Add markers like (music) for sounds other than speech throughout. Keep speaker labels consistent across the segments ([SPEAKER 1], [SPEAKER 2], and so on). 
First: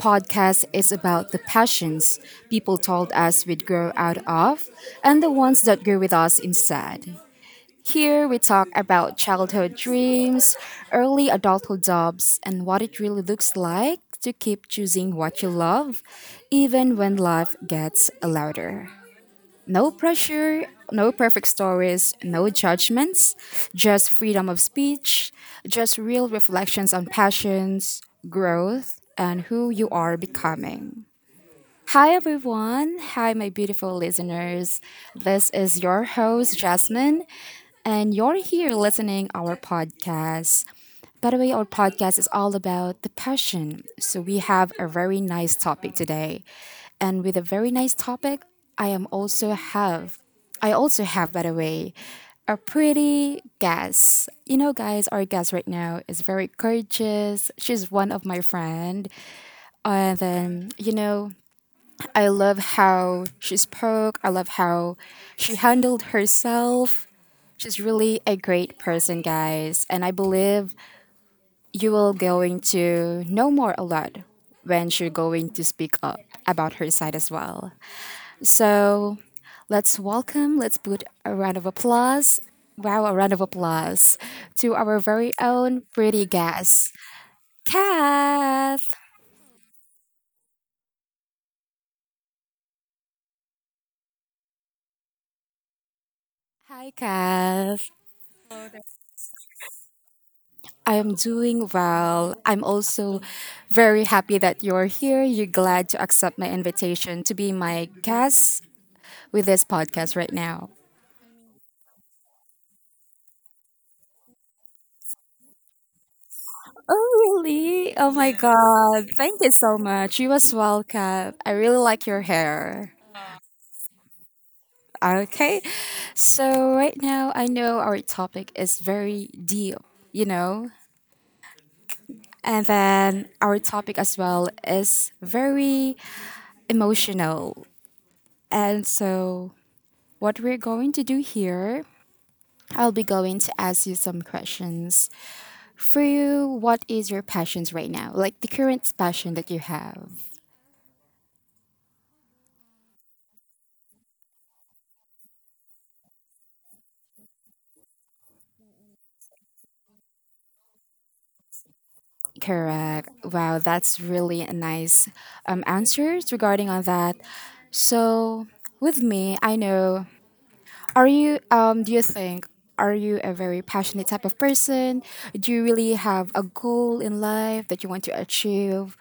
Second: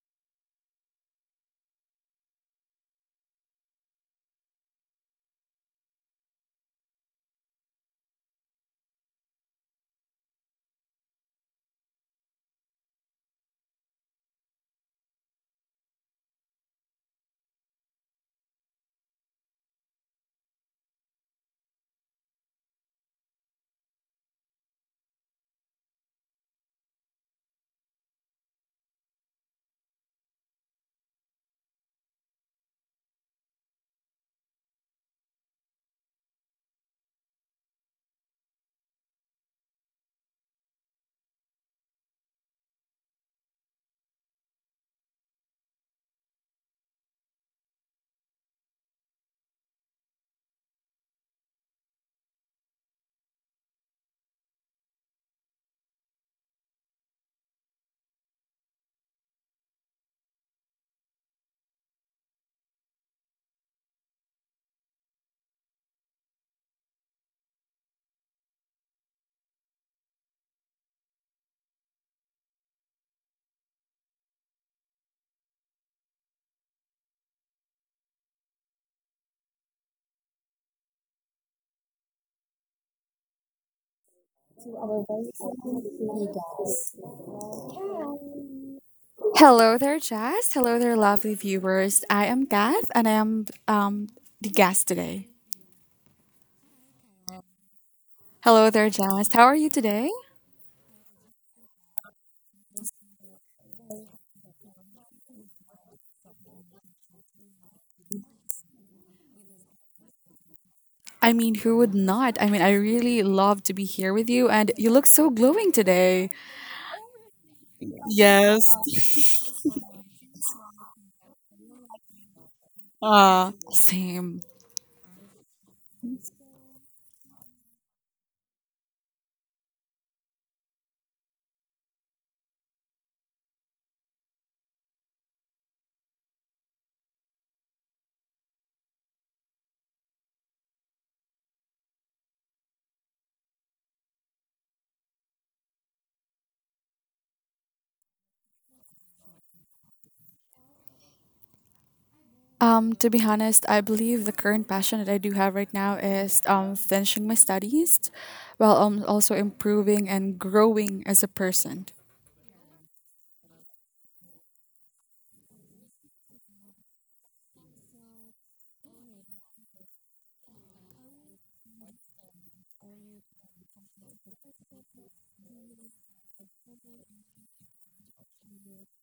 [SPEAKER 1] podcast is about the passions people told us we'd grow out of and the ones that grew with us instead. Here we talk about childhood dreams, early adulthood jobs, and what it really looks like to keep choosing what you love even when life gets louder. No pressure, no perfect stories, no judgments, just freedom of speech, just real reflections on passions, growth, and who you are becoming. Hi, everyone. Hi, my beautiful listeners. This is your host, Jasmine, and you're here listening our podcast. By the way, our podcast is all about the passion. So we have a very nice topic today. And with a very nice topic, I am also have I also have, by the way, a pretty guest. You know, guys, our guest right now is very courageous. She's one of my friend. And then, I love how she spoke. I love how she handled herself. She's really a great person, guys. And I believe you will going to know more a lot when she's going to speak up about her side as well. So let's put a round of applause. Wow, a round of applause to our very own pretty guest, Kath.
[SPEAKER 2] Hello there, Jazz. Hello there, lovely viewers. I am Kath and I am the guest today.
[SPEAKER 1] Hi, Kath.
[SPEAKER 2] Hello there, Jazz. How are you today?
[SPEAKER 1] I am doing well. I'm also very happy that you're here. You're glad to accept my invitation to be my guest with this podcast right now.
[SPEAKER 2] I mean, who would not? I mean, I really love to be here with you and you look so glowing today.
[SPEAKER 1] Oh, really? Oh my
[SPEAKER 2] Yes.
[SPEAKER 1] God. Thank you so much. You as well, Kat. I really like your hair.
[SPEAKER 2] Same.
[SPEAKER 1] Okay. So, right now, I know our topic is very deep, you know? And then our topic as well is very emotional. And so, what we're going to do here, I'll be going to ask you some questions. For you, what is your passions right now? Like the current passion that you have.
[SPEAKER 2] To be honest, I believe the current passion that I do have right now is finishing my studies while also improving and growing as a person.
[SPEAKER 1] Correct. Wow, that's really a nice answers regarding on that. So with me, I know. Are you? Do you think? Are you a very passionate type of person? Do you really have a goal in life that you want to achieve?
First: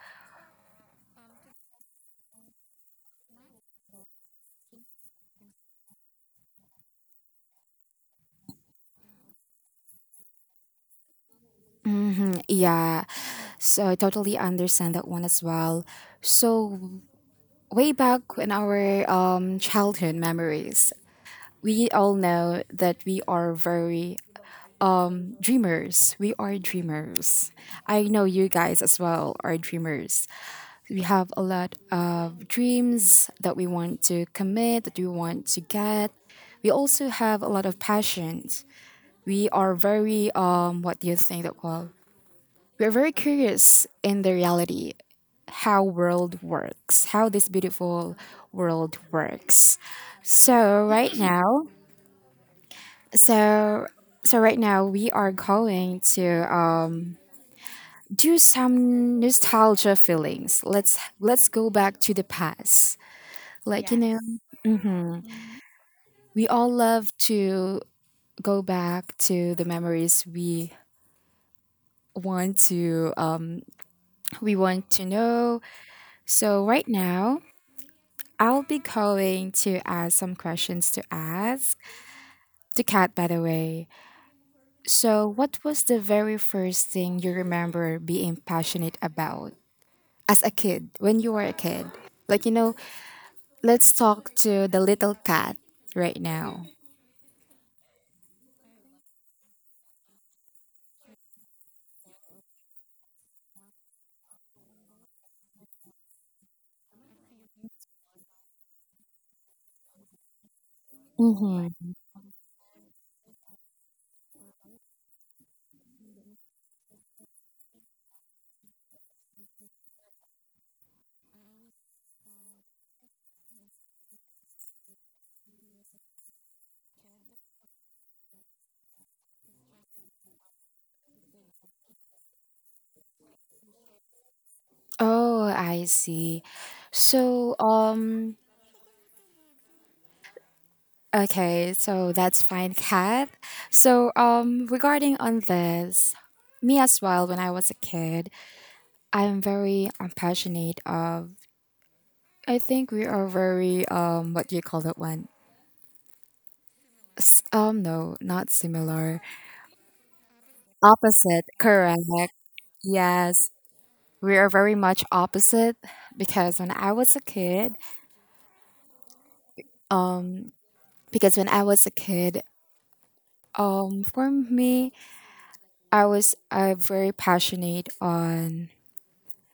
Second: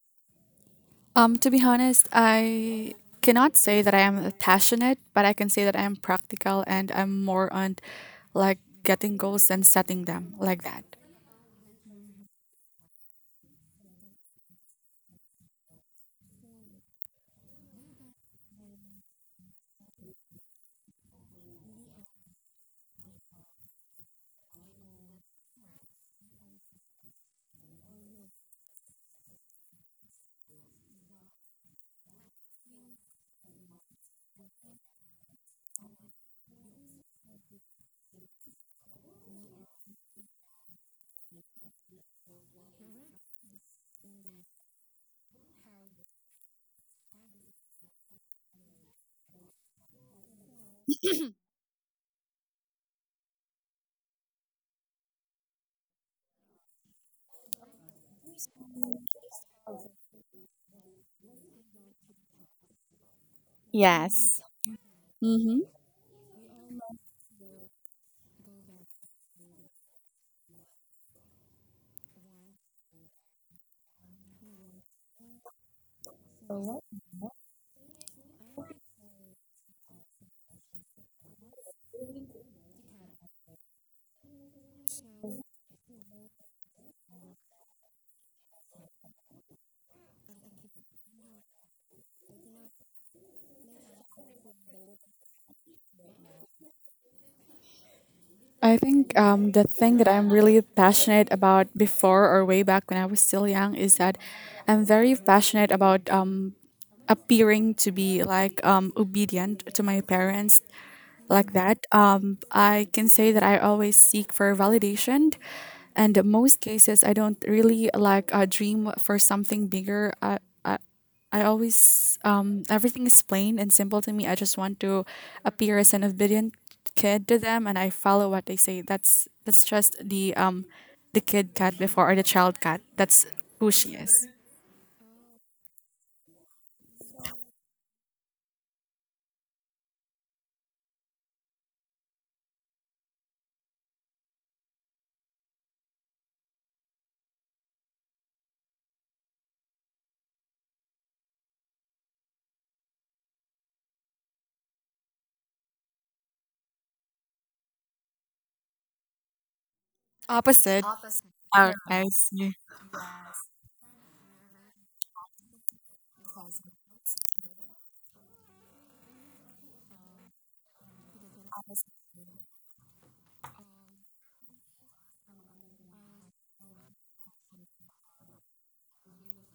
[SPEAKER 2] To be honest, I cannot say that I am passionate, but I can say that I am practical and I'm more on like getting goals and setting them like that.
[SPEAKER 1] Yeah, so I totally understand that one as well. So, way back in our childhood memories, we all know that we are very dreamers. We are dreamers. I know you guys as well are dreamers. We have a lot of dreams that we want to commit, that we want to get. We also have a lot of passions. We are very what do you think that well? We are very curious in the reality how world works, how this beautiful world works. So right now, so so right now we are going to uh, do some nostalgia feelings. Let's go back to the past. Like
[SPEAKER 2] Yes.
[SPEAKER 1] yes,
[SPEAKER 2] Mm-hmm.
[SPEAKER 1] we all love to go back to the memories want to um, we want to know. So right now I'll be going to ask some questions to ask to Kat, by the way. So, what was the very first thing you remember being passionate about as a kid, when you were a kid? Like, let's talk to the little cat right now.
[SPEAKER 2] I think the thing that I'm really passionate about before or way back when I was still young is that I'm very passionate about appearing to be like obedient to my parents like that.
[SPEAKER 1] Mm-hmm.
[SPEAKER 2] I can say that I always seek for validation, and in most cases, I don't really like dream for something bigger. I, I always everything is plain and simple to me. I just want to appear as an obedient kid to them, and I follow what they say. That's just the the kid cat before or the child cat. That's who she is.
[SPEAKER 1] Oh, I see. So, okay, so that's fine, Kat. So, regarding on this, me as well, when I was a kid, I am very passionate of. I think we are very what do you call that one? No, not similar.
[SPEAKER 2] Opposite.
[SPEAKER 1] Opposite,
[SPEAKER 2] Uh,
[SPEAKER 1] correct. Yes, we are very much opposite because when I was a kid, um because when I was a kid, for me, I was very passionate on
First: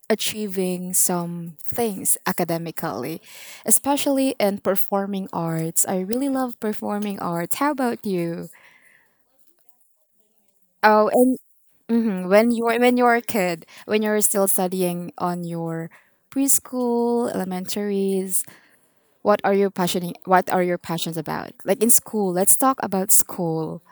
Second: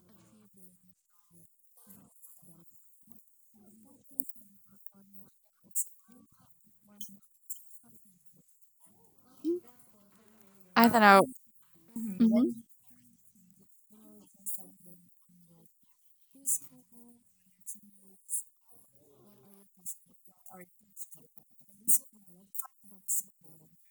[SPEAKER 1] achieving some things academically, especially in performing arts. I really love performing arts. How about you?
[SPEAKER 2] I don't
[SPEAKER 1] Oh,
[SPEAKER 2] know.
[SPEAKER 1] and mhm,
[SPEAKER 2] Mm-hmm.
[SPEAKER 1] when you were a kid, when you were still studying on your preschool, elementaries, what are you passionate? What are your passions about? Like in school, let's talk about school.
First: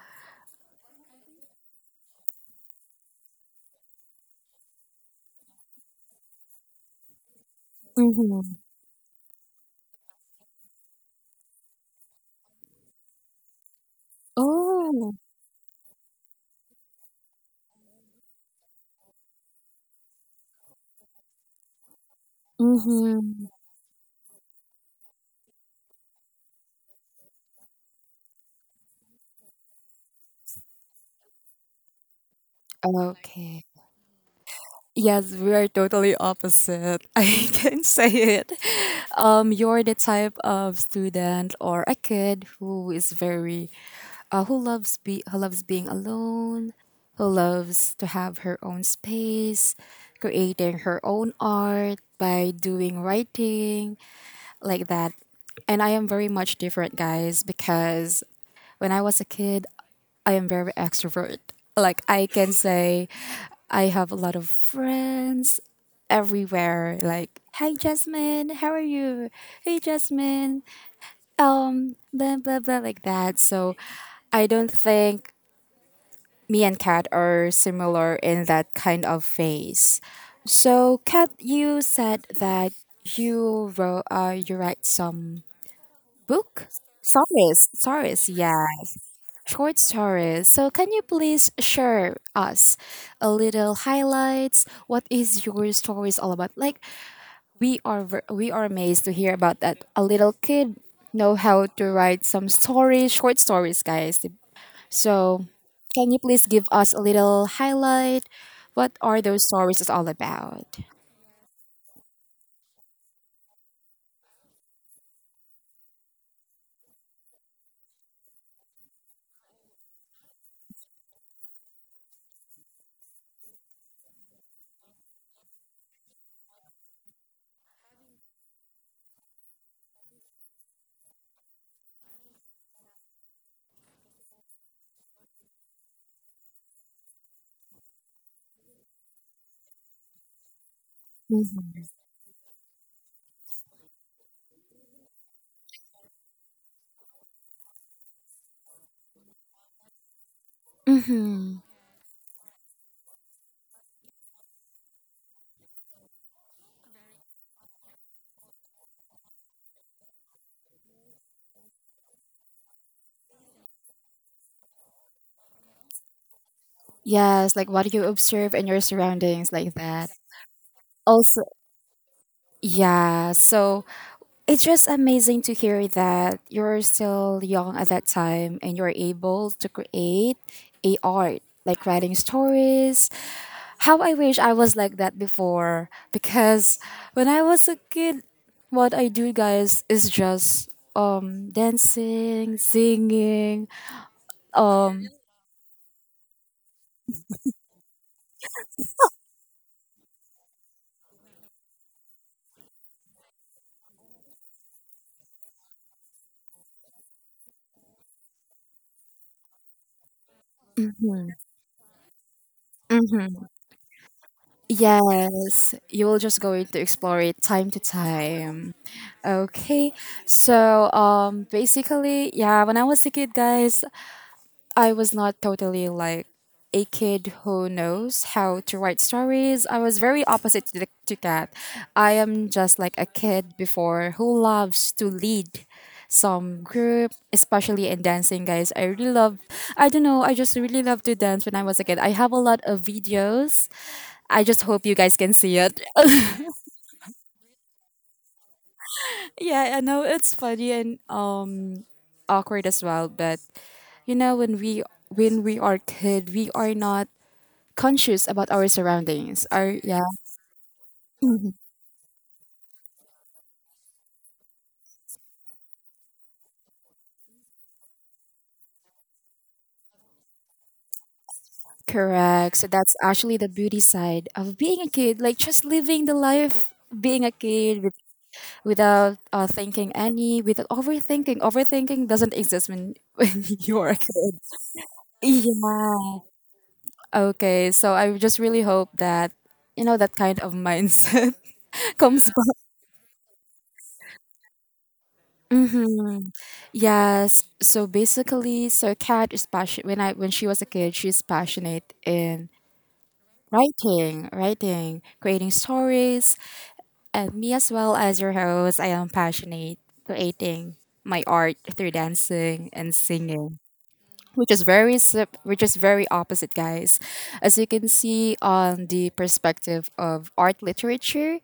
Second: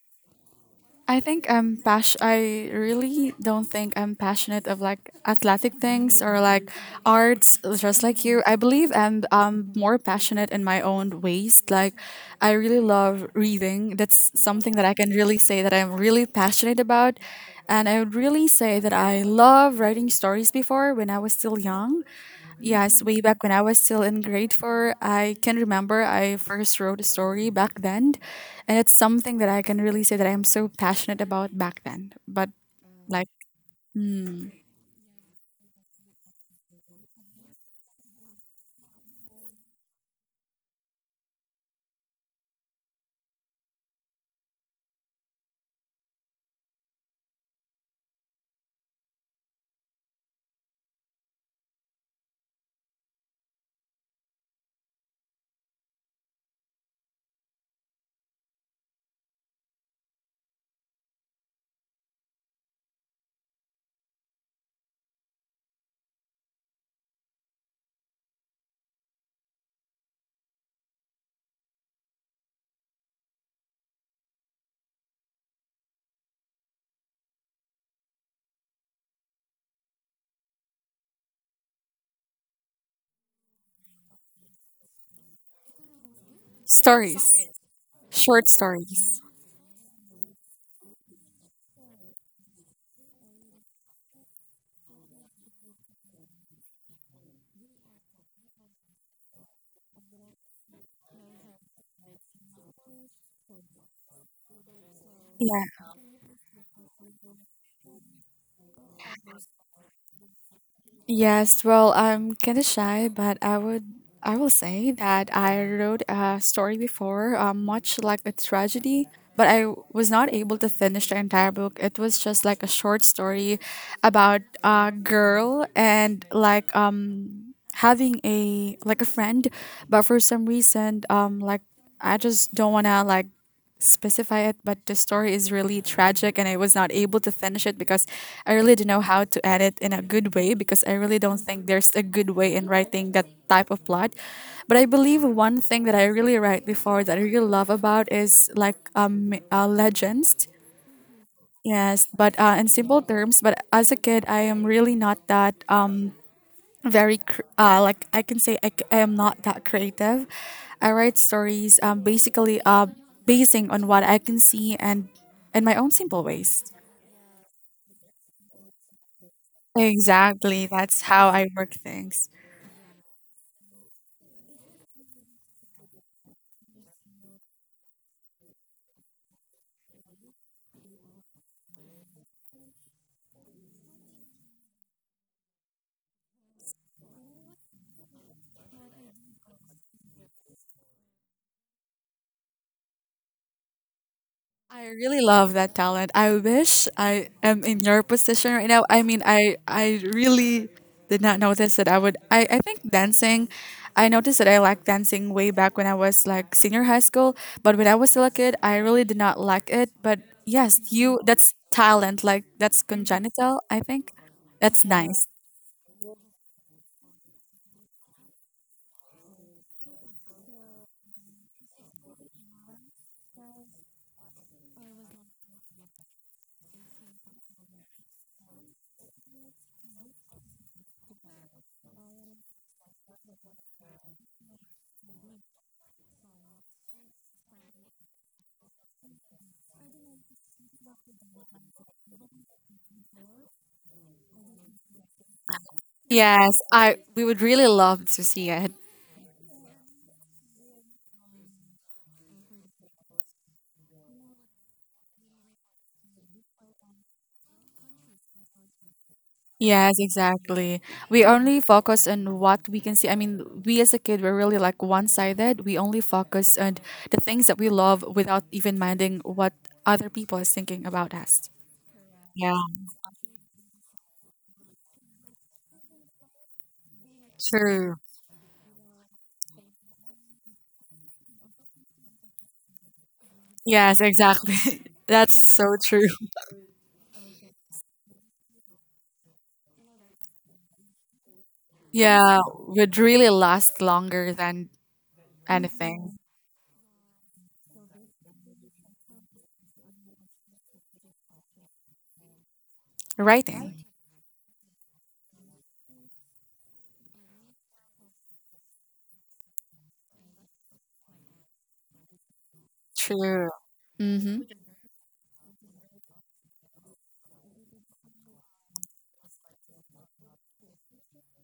[SPEAKER 2] I think I'm pas. I really don't think I'm passionate of like athletic things or like arts, just like
[SPEAKER 1] Mm-hmm.
[SPEAKER 2] you. I believe I'm more passionate in my own ways. Like, I really love reading. That's something that I can
[SPEAKER 1] Oh.
[SPEAKER 2] really say that I'm really passionate about, and I would really say that I love writing stories before when I was still young. Yes, way back
[SPEAKER 1] Mm-hmm.
[SPEAKER 2] when I was still in grade four, I can remember I first wrote a story back then. And it's something that I can really say that I'm so passionate about back then. But like
[SPEAKER 1] Okay.
[SPEAKER 2] mm,
[SPEAKER 1] Yes, we are totally opposite. (laughs) I can say it. You're the type of student or a kid who is very, who loves being alone, who loves to have her own space, creating her own art by doing writing, like that. And I am very much different, guys, because when I was a kid, I am very extrovert. Like I can say I have a lot of friends everywhere. Like, hi Jasmine, how are you? Hey Jasmine. Blah blah blah like that. So I don't think me and Kat are similar in that kind of phase. So Kat, you said that you write some book
[SPEAKER 2] stories,
[SPEAKER 1] stories,
[SPEAKER 2] short
[SPEAKER 1] yeah,
[SPEAKER 2] stories.
[SPEAKER 1] short stories. So can you please share us a little highlights what is your stories all about like we are amazed to hear about that a little kid know how to write some stories short stories guys so
[SPEAKER 2] Yeah.
[SPEAKER 1] can you please give us a little highlight what are those stories is all about.
[SPEAKER 2] Yes, well, I'm kinda shy, but I will say that I wrote a story before, much like a tragedy, but I was not able to finish the entire book. It was just like a short story about a girl and like having a like a friend, but for some reason like I just don't want to like specify it. But the story is really tragic and I was not able to finish it because I really don't know how to add it in a good way, because I really don't think there's a good way in writing that type of plot. But I believe one thing that I really write before that I really love about is like legends.
[SPEAKER 1] Mm-hmm.
[SPEAKER 2] Yes, but in simple terms, but as a kid, I am really not that like I can say I am not that creative. I write stories basically basing on what I can see and in my own simple ways.
[SPEAKER 1] Yes, like what do you observe in your surroundings like that
[SPEAKER 2] Exactly, that's how
[SPEAKER 1] also.
[SPEAKER 2] I work things.
[SPEAKER 1] Yeah, so it's just amazing to hear that you're still young at that time and you're able to create a art, like writing stories. How I wish I was like that before because when I was a kid, what I do guys is just dancing, singing,
[SPEAKER 2] I
[SPEAKER 1] um
[SPEAKER 2] really love that talent. I wish I am in your position right now. I mean, I really did not notice that I would. I think dancing. I noticed that I liked dancing way back when I was like senior high school. But when I was still a kid, I really did not like it. But yes, you
[SPEAKER 1] mhm,
[SPEAKER 2] that's talent. Like that's
[SPEAKER 1] mhm.
[SPEAKER 2] congenital. I think that's nice.
[SPEAKER 1] Yes, you will just going to explore it time to time. Okay, so basically, yeah, when I was a kid, guys, I was not totally like a kid who knows how to write stories. I was very opposite to Kat. I am just like a kid before who loves to lead some group, especially in dancing, guys. I don't know, I just really love to dance when I was a kid. I have a lot of videos I just hope you guys can see it. (laughs)
[SPEAKER 2] Yes, I we would really love to see it.
[SPEAKER 1] Yeah, I know it's funny and awkward as well, but you know when we are kid, we are not conscious about our surroundings. Are
[SPEAKER 2] Yes,
[SPEAKER 1] Yeah,
[SPEAKER 2] exactly. We only focus on what we can see. I mean, we as a kid, we're really like one sided. We only focus on the things that we love without even minding what other people is thinking about us.
[SPEAKER 1] correct.
[SPEAKER 2] Yeah,
[SPEAKER 1] So that's actually the beauty side of being a kid, like just living the life being a kid
[SPEAKER 2] true.
[SPEAKER 1] with, without without overthinking. Overthinking doesn't exist when (laughs) when you are a
[SPEAKER 2] Yes,
[SPEAKER 1] kid.
[SPEAKER 2] exactly. (laughs) That's so true.
[SPEAKER 1] Yeah. Okay, so I just really hope that you know that kind of mindset comes
[SPEAKER 2] Yeah,
[SPEAKER 1] back.
[SPEAKER 2] would really last longer than anything.
[SPEAKER 1] Mm-hmm. Yes. So basically, Kat is passionate. When she was a kid, she's passionate in
[SPEAKER 2] Writing.
[SPEAKER 1] creating stories, and me as well as your host, I am passionate creating my art through dancing and
[SPEAKER 2] True.
[SPEAKER 1] singing,
[SPEAKER 2] Mm-hmm.
[SPEAKER 1] which is very opposite, guys. As you can see on the perspective of art literature,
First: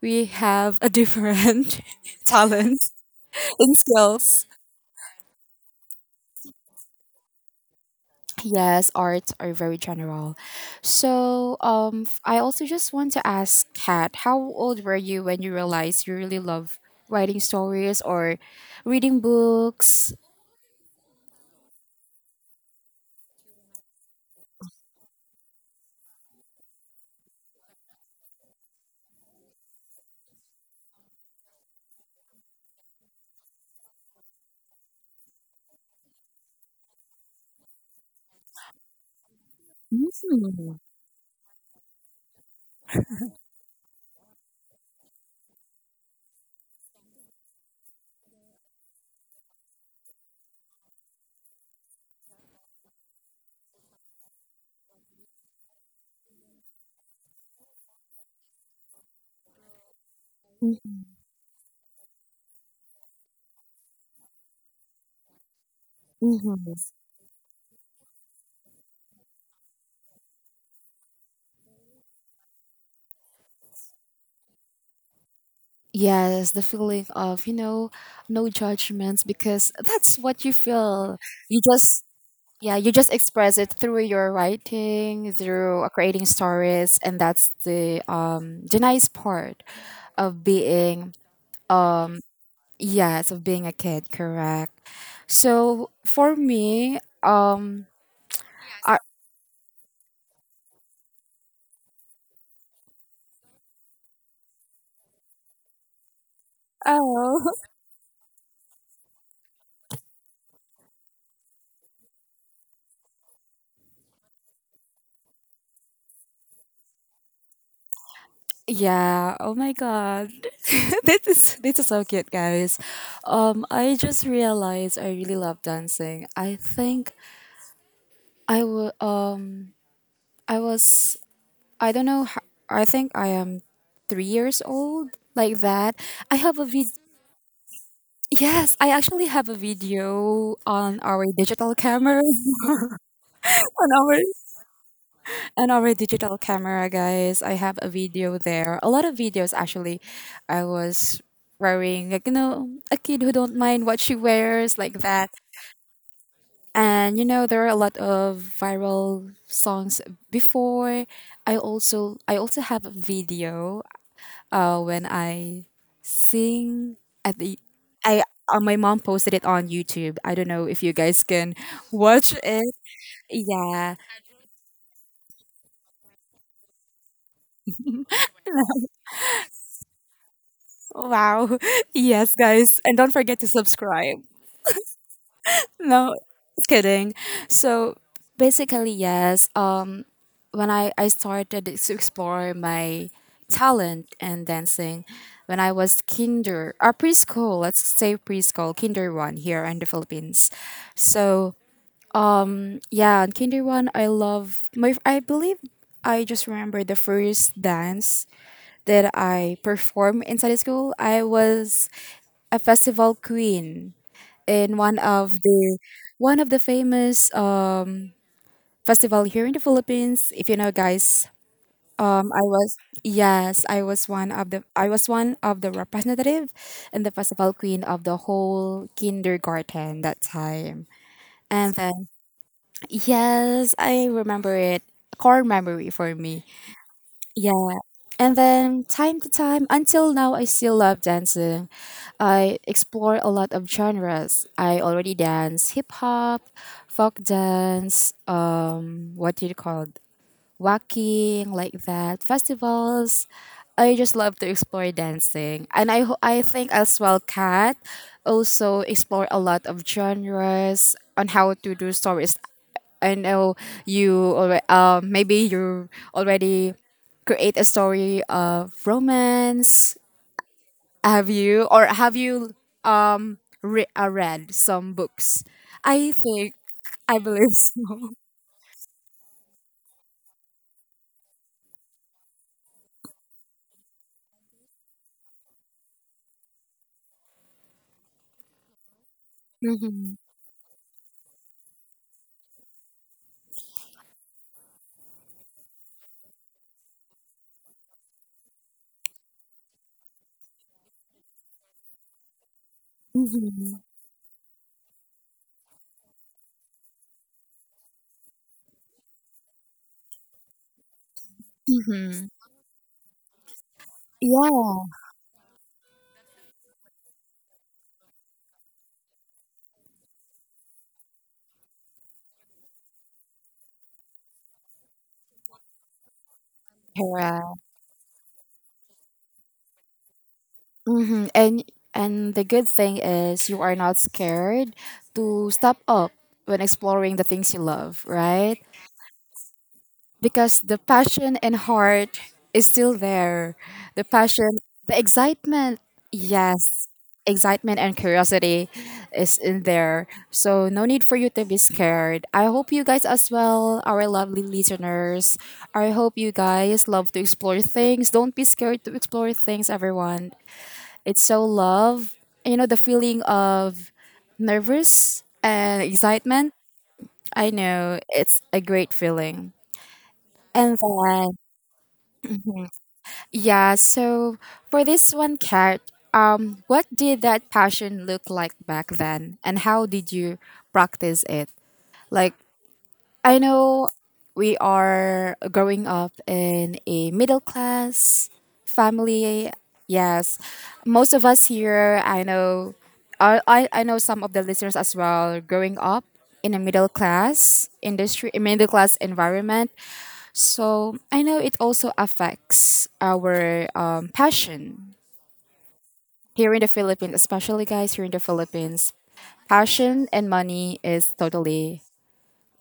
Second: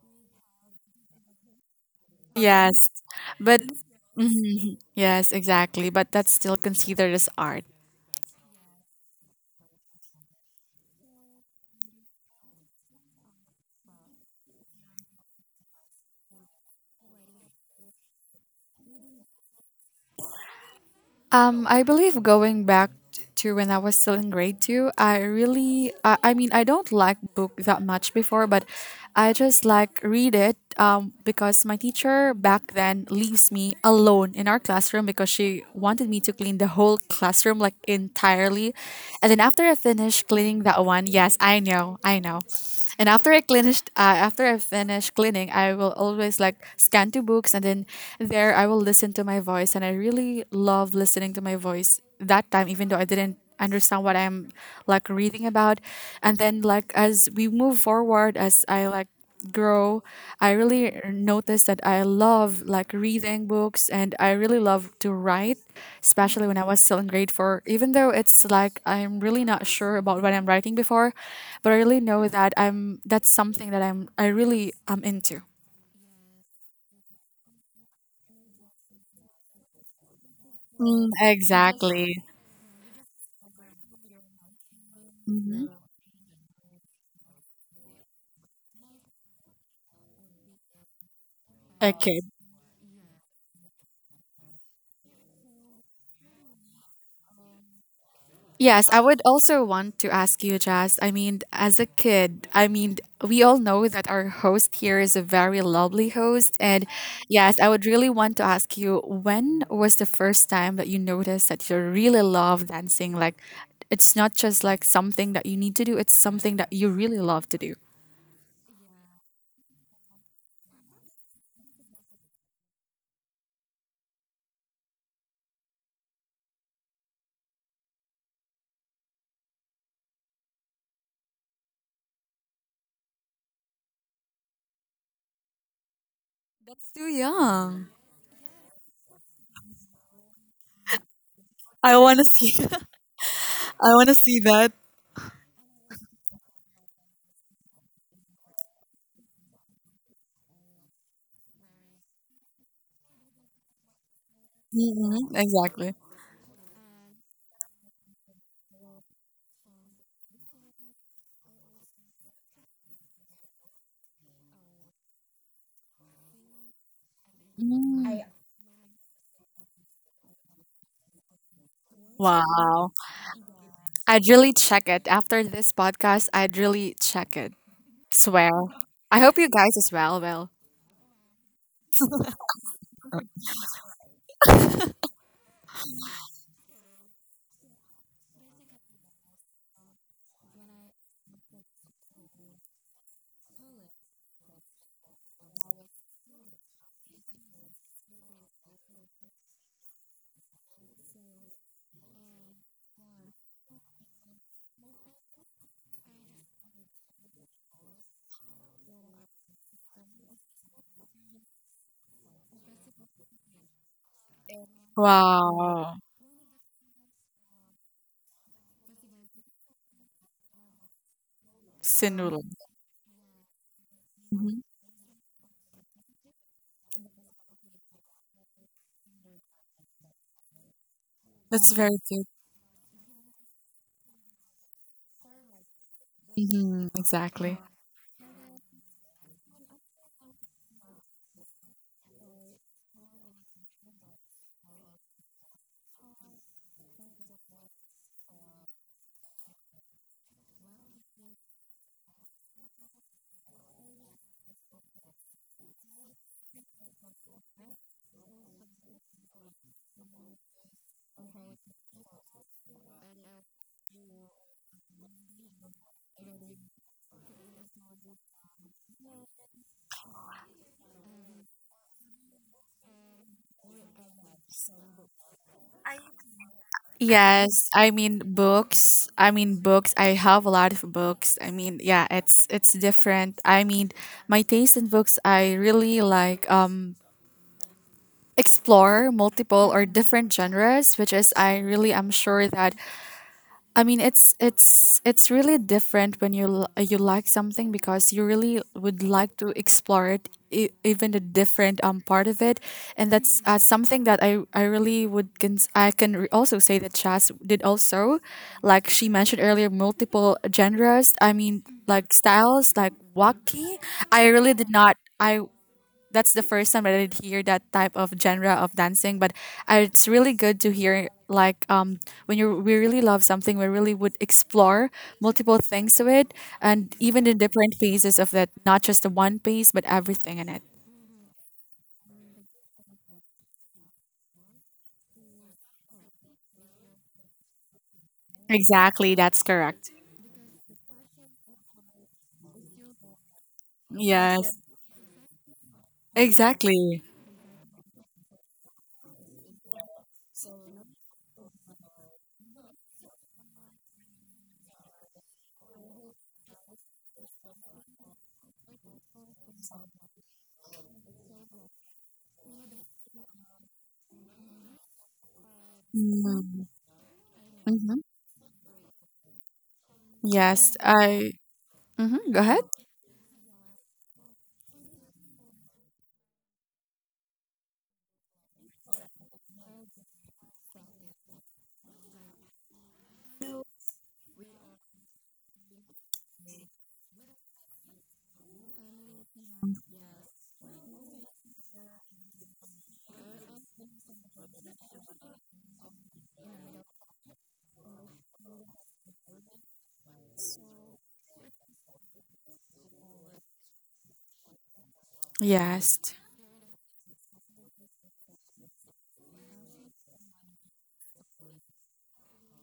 [SPEAKER 1] we have a different (laughs)
[SPEAKER 2] Yes,
[SPEAKER 1] talents
[SPEAKER 2] but (laughs)
[SPEAKER 1] and skills.
[SPEAKER 2] Mhm. Yes, exactly. But that's still considered as art.
[SPEAKER 1] Yes, arts are very general. So, I also just want to ask Kat, how old were you when you realized you really love writing stories or reading books?
[SPEAKER 2] I believe going back to when I was still in grade two, I mean, I don't like book that much before, but I just like read it because my teacher back then leaves me alone in our classroom because she wanted me to clean the whole classroom like entirely. And then after I finish cleaning
[SPEAKER 1] Mm.
[SPEAKER 2] that one, yes, I know, I know. And after after I finish cleaning, I will always like scan to books, and then there I will listen to my voice, and I really love listening to my voice that time, even though I didn't understand what I'm like reading about. And then like as we move forward, as I like grow, I really noticed that I love like reading books, and I really love to write, especially when I
[SPEAKER 1] Mhm.
[SPEAKER 2] was still in grade four, even though it's like I'm really not sure about what I'm writing before. But I really know that I'm that's something that I really am into.
[SPEAKER 1] Yes, the feeling of, no judgments because that's what you
[SPEAKER 2] Mm,
[SPEAKER 1] feel. You just,
[SPEAKER 2] exactly.
[SPEAKER 1] yeah, you just express it through your writing,
[SPEAKER 2] Mhm.
[SPEAKER 1] through creating stories, and that's the nice part of being
[SPEAKER 2] Okay.
[SPEAKER 1] um Yes, of being a kid, correct. So for me,
[SPEAKER 2] Yes,
[SPEAKER 1] I,
[SPEAKER 2] I would also want to ask you, Jazz. I mean, as a kid, I mean, we all know that our host here is a very lovely host. And
[SPEAKER 1] oh
[SPEAKER 2] yes, I would really want to ask you when was the first time that you noticed that you really love dancing? Like, it's not just like something that you need to do, it's something that you really love to do.
[SPEAKER 1] (laughs) yeah, oh my god, (laughs) this is so cute, guys. I just realized I really love dancing. I think I would. I was. I don't know. I think I am 3 years old, like that. I have a vid.
[SPEAKER 2] Too young.
[SPEAKER 1] Yes, I actually have a video on our digital
[SPEAKER 2] I want
[SPEAKER 1] camera
[SPEAKER 2] to see.
[SPEAKER 1] (laughs) on
[SPEAKER 2] I want to
[SPEAKER 1] our
[SPEAKER 2] see.
[SPEAKER 1] And our digital camera, guys. I have a video there. A lot of videos actually. I was wearing like you know a kid who don't mind what she wears like that.
[SPEAKER 2] Mhm, exactly.
[SPEAKER 1] And you know there are a lot of viral songs before. I also have a video when I sing at the I my mom posted it on YouTube. I don't know if you guys can (laughs) watch it.
[SPEAKER 2] Wow.
[SPEAKER 1] Yeah.
[SPEAKER 2] I'd really check it. After this podcast, I'd really check it. Swear. I hope you guys as well. Well,
[SPEAKER 1] Wow. (laughs) Yes, guys. And don't forget to subscribe. No, just kidding. So basically, yes, when I started to explore my talent in dancing, when I was kinder, or preschool, let's say preschool, kinder one here in the Philippines. So yeah, in kinder one, I believe I just remember the first dance that I performed inside the school. I was a festival queen in
[SPEAKER 2] wow,
[SPEAKER 1] one of the famous festival here in the Philippines. If you know, guys,
[SPEAKER 2] sinula.
[SPEAKER 1] I was yes, I was
[SPEAKER 2] Mhm.
[SPEAKER 1] one of the representative and the festival queen of the whole kindergarten that time.
[SPEAKER 2] That's
[SPEAKER 1] And
[SPEAKER 2] very
[SPEAKER 1] then
[SPEAKER 2] good.
[SPEAKER 1] yes, I remember it. Core memory for me.
[SPEAKER 2] Hmm. Exactly.
[SPEAKER 1] Yeah. And then time to time, until now, I still love dancing. I explore a lot of genres. I already dance hip hop, folk dance, what do you call walking like that, festivals. I just love to explore dancing, and I think as well, Kat also explore a lot of genres on how to do stories. I know you already maybe you already create a story of romance. Have you read some books? I think I believe
[SPEAKER 2] Yes, I
[SPEAKER 1] so.
[SPEAKER 2] mean books. I mean books. I have a lot of books. I mean, yeah, it's different. I mean, my taste in books, I really like explore multiple or
[SPEAKER 1] Mm-hmm.
[SPEAKER 2] different genres, which is I really am sure that I mean, it's really different when you like something because you really would like to explore it, even the different part of it, and that's
[SPEAKER 1] Mm-hmm.
[SPEAKER 2] something that I really would cons- I can also say that Chas did also, like she mentioned earlier, multiple genres. I mean, like
[SPEAKER 1] Mm-hmm.
[SPEAKER 2] styles, like wacky. I really did not. I That's the first time that I did hear that type of genre of dancing. But it's really good to hear like when you we really love something, we really would explore multiple things to it, and even the
[SPEAKER 1] Yeah.
[SPEAKER 2] different pieces of that, not just the one piece, but everything in it.
[SPEAKER 1] Mm-hmm. And the good thing is you are not scared to step up when exploring the things you love, right?
[SPEAKER 2] Exactly, that's correct.
[SPEAKER 1] Because the passion and heart is still there. The
[SPEAKER 2] Yes,
[SPEAKER 1] passion, the excitement, yes,
[SPEAKER 2] exactly.
[SPEAKER 1] excitement and curiosity is in there. So no need for you to be scared. I hope you guys as well, our lovely listeners. I hope you guys love to explore things. Don't be scared to explore things, everyone. It's so love. The feeling of nervous and excitement.
[SPEAKER 2] Mm.
[SPEAKER 1] I know it's a great feeling.
[SPEAKER 2] Yes,
[SPEAKER 1] And
[SPEAKER 2] I.
[SPEAKER 1] then,
[SPEAKER 2] Mm-hmm, go ahead.
[SPEAKER 1] yeah, so for this one, Kat, what did that passion look like back then? And how did you practice it? Like, I know we are growing up in a middle class family. Yes, most of us here, I know, I know some of the listeners as well, growing up in a middle class industry, a middle class environment. So I know it also affects our passion
[SPEAKER 2] Yes,
[SPEAKER 1] here in the Philippines, especially guys here in the Philippines. Passion and money is totally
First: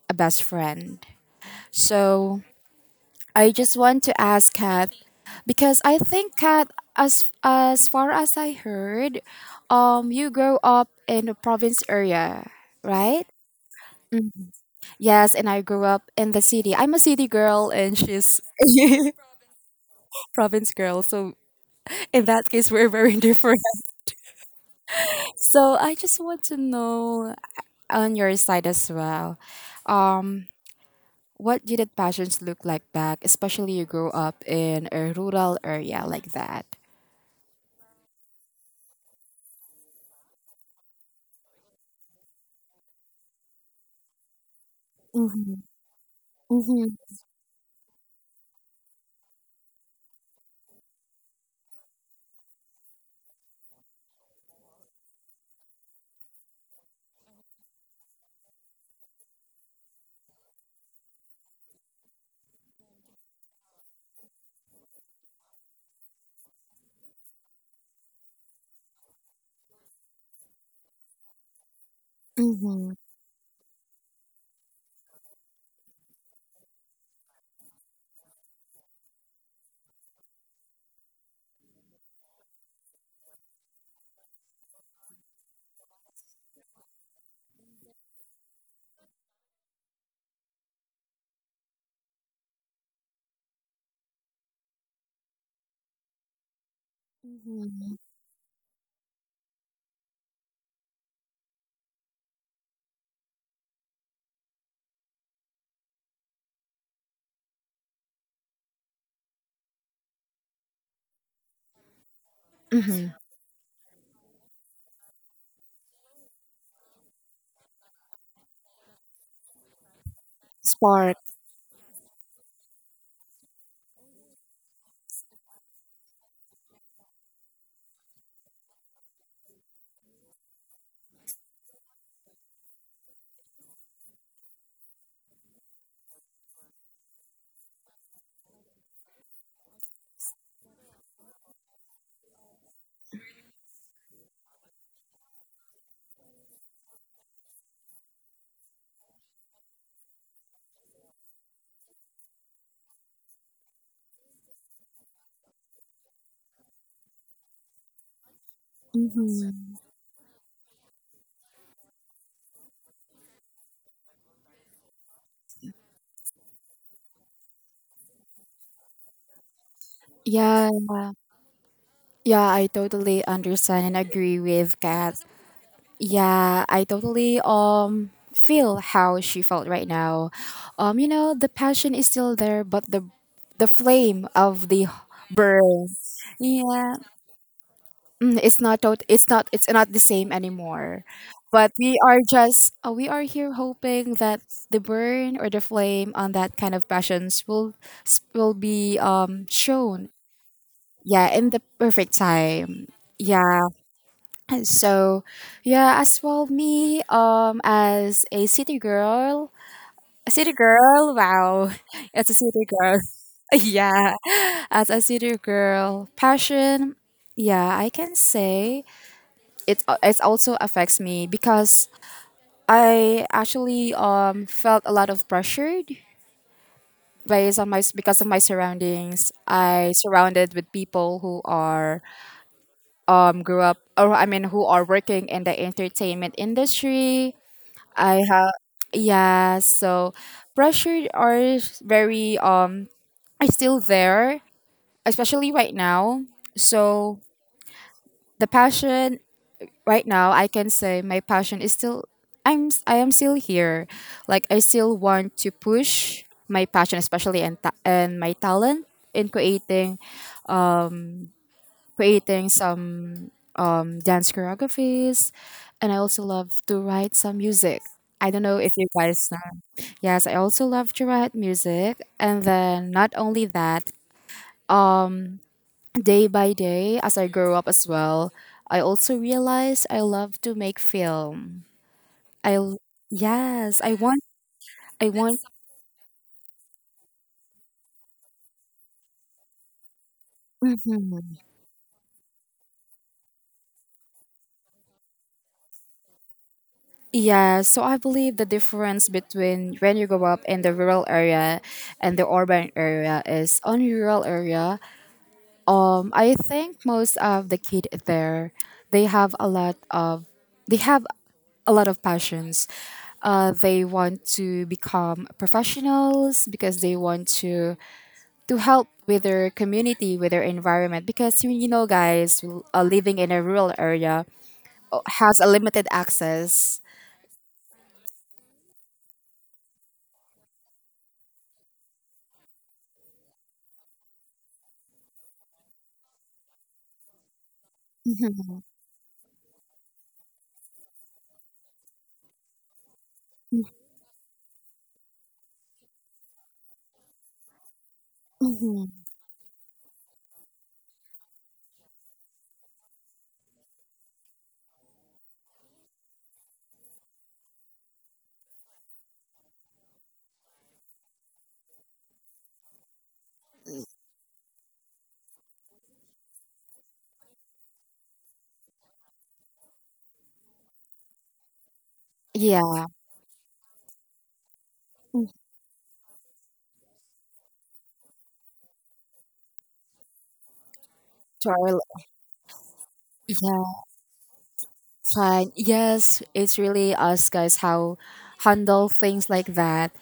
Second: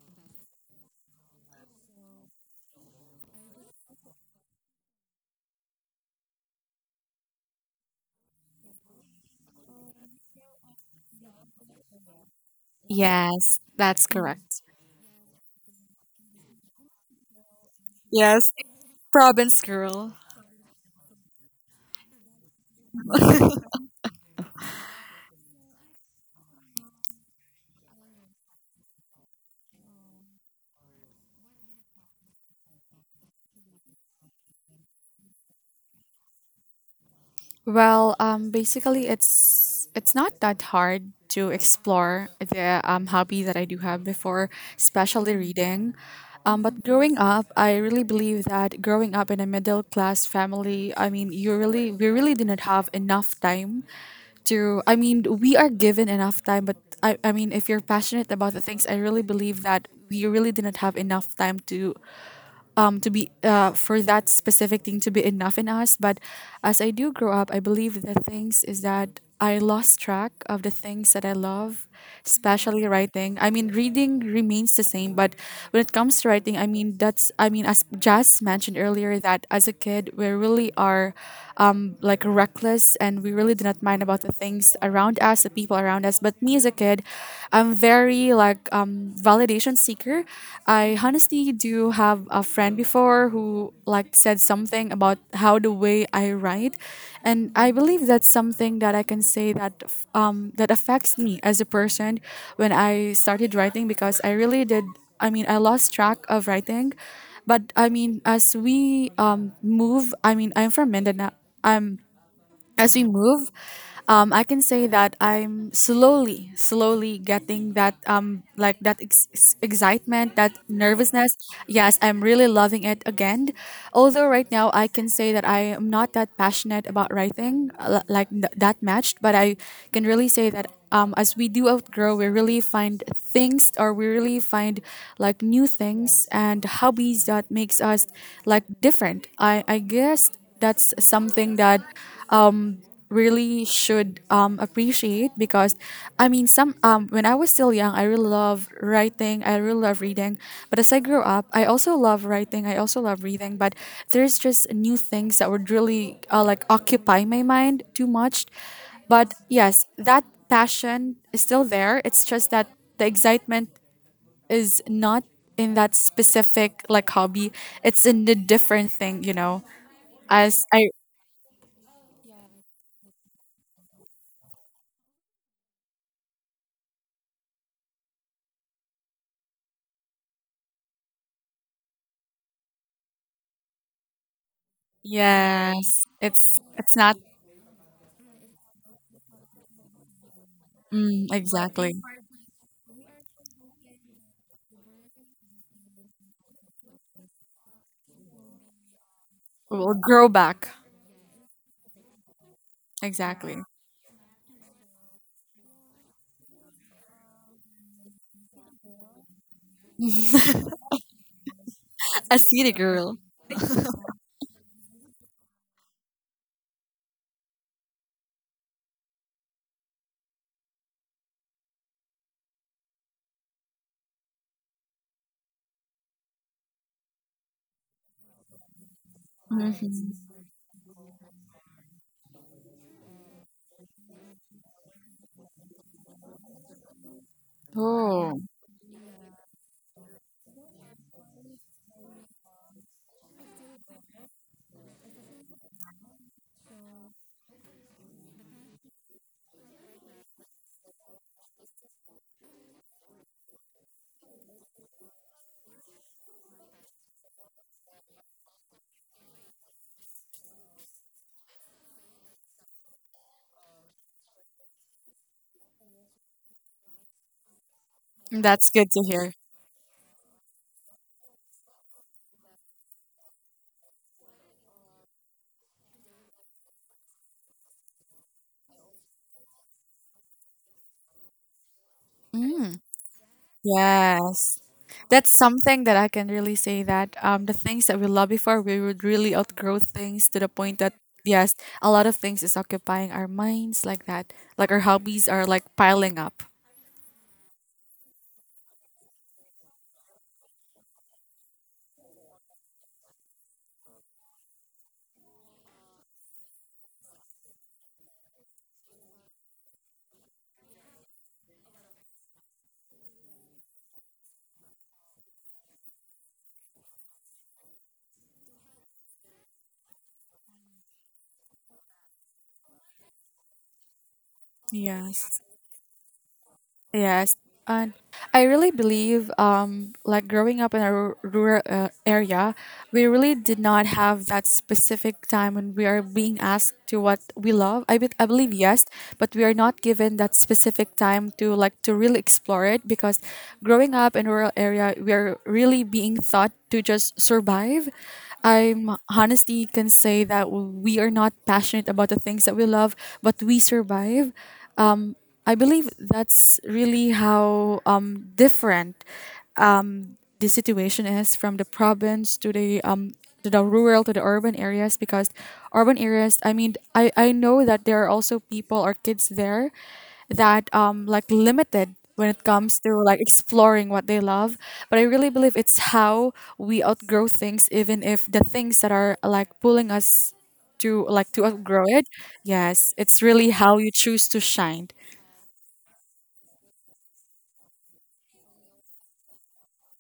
[SPEAKER 1] a best friend. So I just want to ask Kat because I think Kat, as far as I heard, you grow up in a province area, right?
[SPEAKER 2] yes, that's
[SPEAKER 1] Mm.
[SPEAKER 2] correct.
[SPEAKER 1] Yes, and I grew up in the city. I'm a city girl, and she's
[SPEAKER 2] Yes,
[SPEAKER 1] (laughs)
[SPEAKER 2] province girl.
[SPEAKER 1] province girl. So in that case, we're very different. (laughs) So I just want to know on your side as well, um, what did the passions look like back, especially you grew up in a rural area like that.
[SPEAKER 2] Well, basically, it's not that hard to explore the hobby that I do have before, especially
[SPEAKER 1] Mm-hmm.
[SPEAKER 2] reading. But growing up, I really believe that growing up in a middle class family, I mean, you really we really didn't have enough time to. I mean, we are given enough time, but I mean, if you're passionate about the things, I really believe that we really didn't have enough time to be for that specific thing to be enough in us. But as I do grow up, I believe the things is that I lost track of the things that I love, especially
[SPEAKER 1] Mhm.
[SPEAKER 2] writing. I mean, reading remains the same, but when it comes to writing, I mean, as Jazz mentioned earlier, that as a kid we really are like reckless, and we really do not mind about the things around us, the people around us. But me as a kid, I'm very like validation seeker. I honestly do have a friend before who like said something about how the way I write, and I
[SPEAKER 1] Mhm.
[SPEAKER 2] believe that's something that I can say that affects me as a person when I started writing because I really did. I mean, I lost track of writing, but I mean, as we move, I mean, I'm from Mindanao. I'm As we
[SPEAKER 1] Mhm.
[SPEAKER 2] move, I can say that I'm slowly, slowly getting that like that excitement, that
[SPEAKER 1] Spark.
[SPEAKER 2] nervousness. Yes, I'm really loving it again. Although right now I can say that I am not that passionate about writing like that matched. But I can really say that. As we do outgrow, we really find things, or we really find like new things and hobbies that makes us like different. I guess that's something that really should appreciate, because I mean, some when I was still young, I really love writing, I really love reading, but as I grew up, I also love writing, I also love reading, but there's just new things that would really like occupy my mind too much. But
[SPEAKER 1] Mhm.
[SPEAKER 2] yes, that passion is still there, it's just that the excitement is not in that specific like hobby, it's in the different thing, as
[SPEAKER 1] Yeah.
[SPEAKER 2] I.
[SPEAKER 1] Yeah, I totally understand and agree with Kat. Yeah, I totally feel how she felt right now. You know, the passion is still there, but the flame of the burn.
[SPEAKER 2] Yes, it's
[SPEAKER 1] Yeah.
[SPEAKER 2] it's not.
[SPEAKER 1] Mm, it's not the same anymore,
[SPEAKER 2] Mm,
[SPEAKER 1] but
[SPEAKER 2] exactly.
[SPEAKER 1] we are just we are here hoping that the burn or the flame on that kind of passions will will be
[SPEAKER 2] We'll
[SPEAKER 1] shown,
[SPEAKER 2] grow back.
[SPEAKER 1] yeah, in the perfect time. Yeah.
[SPEAKER 2] Exactly.
[SPEAKER 1] And so, yeah, as well me as a city girl, a city girl, wow, (laughs) as a
[SPEAKER 2] A
[SPEAKER 1] city
[SPEAKER 2] city
[SPEAKER 1] girl,
[SPEAKER 2] girl.
[SPEAKER 1] (laughs) yeah, as a city girl passion, yeah, I can say it, it also affects me because I actually felt a lot of pressure based on my because of my surroundings. I
[SPEAKER 2] Hmm.
[SPEAKER 1] surrounded with people who are grew up, or I mean who are working in the entertainment industry. I
[SPEAKER 2] Oh,
[SPEAKER 1] have, yeah, so pressure are very are still there, especially right now. So the passion right now I can say my passion is still, I am still here. Like I still want to push my passion, especially and my talent in creating um creating some dance choreographies, and I also love to write some music. I don't know if
[SPEAKER 2] that's
[SPEAKER 1] you
[SPEAKER 2] good to
[SPEAKER 1] guys
[SPEAKER 2] hear.
[SPEAKER 1] know. Yes, I also love to write music, and then not only that, um day by day as I grow up as well, I also realized I love to make film. I l- yes,
[SPEAKER 2] Yes.
[SPEAKER 1] I
[SPEAKER 2] That's
[SPEAKER 1] want.
[SPEAKER 2] something that I can really say that, the things that we love before, we would really outgrow things to the point that,
[SPEAKER 1] Hmm.
[SPEAKER 2] yes, a lot of things is occupying our minds like that. Like our hobbies are like piling up.
[SPEAKER 1] Yeah, so I believe the difference between when you grow up in the rural area and the urban area is on rural area, I think most of the kid there, they have a lot of they have a lot of passions. They want to become professionals because they want to help with their community, with their environment. Because you know, guys, living in a rural area, has
[SPEAKER 2] Yes.
[SPEAKER 1] a limited access.
[SPEAKER 2] Yes, and I really believe, like growing up in a rural area, we really did not have that specific time when we are being asked to what we love. I bet I believe,
[SPEAKER 1] Mhm,
[SPEAKER 2] yes, but we are not given that specific time to like to really explore it, because growing up in a rural area, we are really being taught to just survive.
[SPEAKER 1] mhm.
[SPEAKER 2] I'm honestly can say that we are not passionate about the things that we love, but we survive. I believe that's really how different the situation is from the province to the rural to the urban areas, because urban areas, I mean, I know that there are also people or kids there that like limited when it comes
[SPEAKER 1] Yeah,
[SPEAKER 2] to like exploring what they love, but I really believe it's how we outgrow things, even if the things that are like pulling us to like to
[SPEAKER 1] to our,
[SPEAKER 2] outgrow it. Yes, it's really how
[SPEAKER 1] yeah,
[SPEAKER 2] you choose to shine.
[SPEAKER 1] it's fine. Yes, it's really us guys how handle things like that,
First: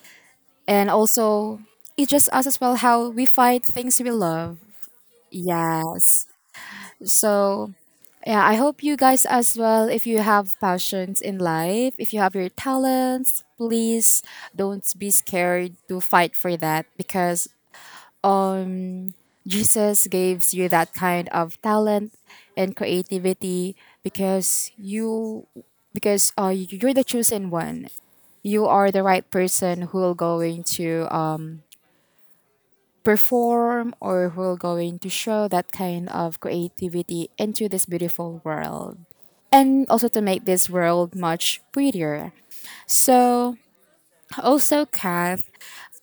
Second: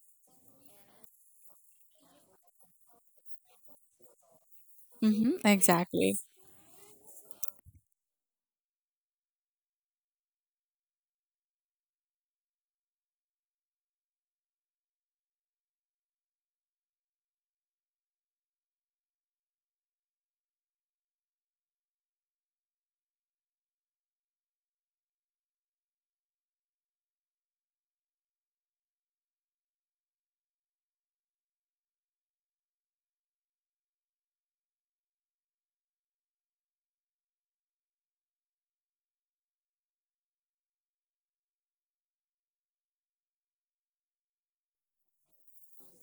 [SPEAKER 1] and also it's just us as well how we find things we love.
[SPEAKER 2] Exactly.
[SPEAKER 1] Yes, so yeah, I hope you guys as well. If you have passions in life, if you have your talents, please don't be scared to fight for that because um Jesus gives you that kind of talent and creativity because you, because you're the chosen one. You are the right person who will going to perform or who will going to show that kind of creativity into this beautiful world, and also to make this world much prettier. So also Kath,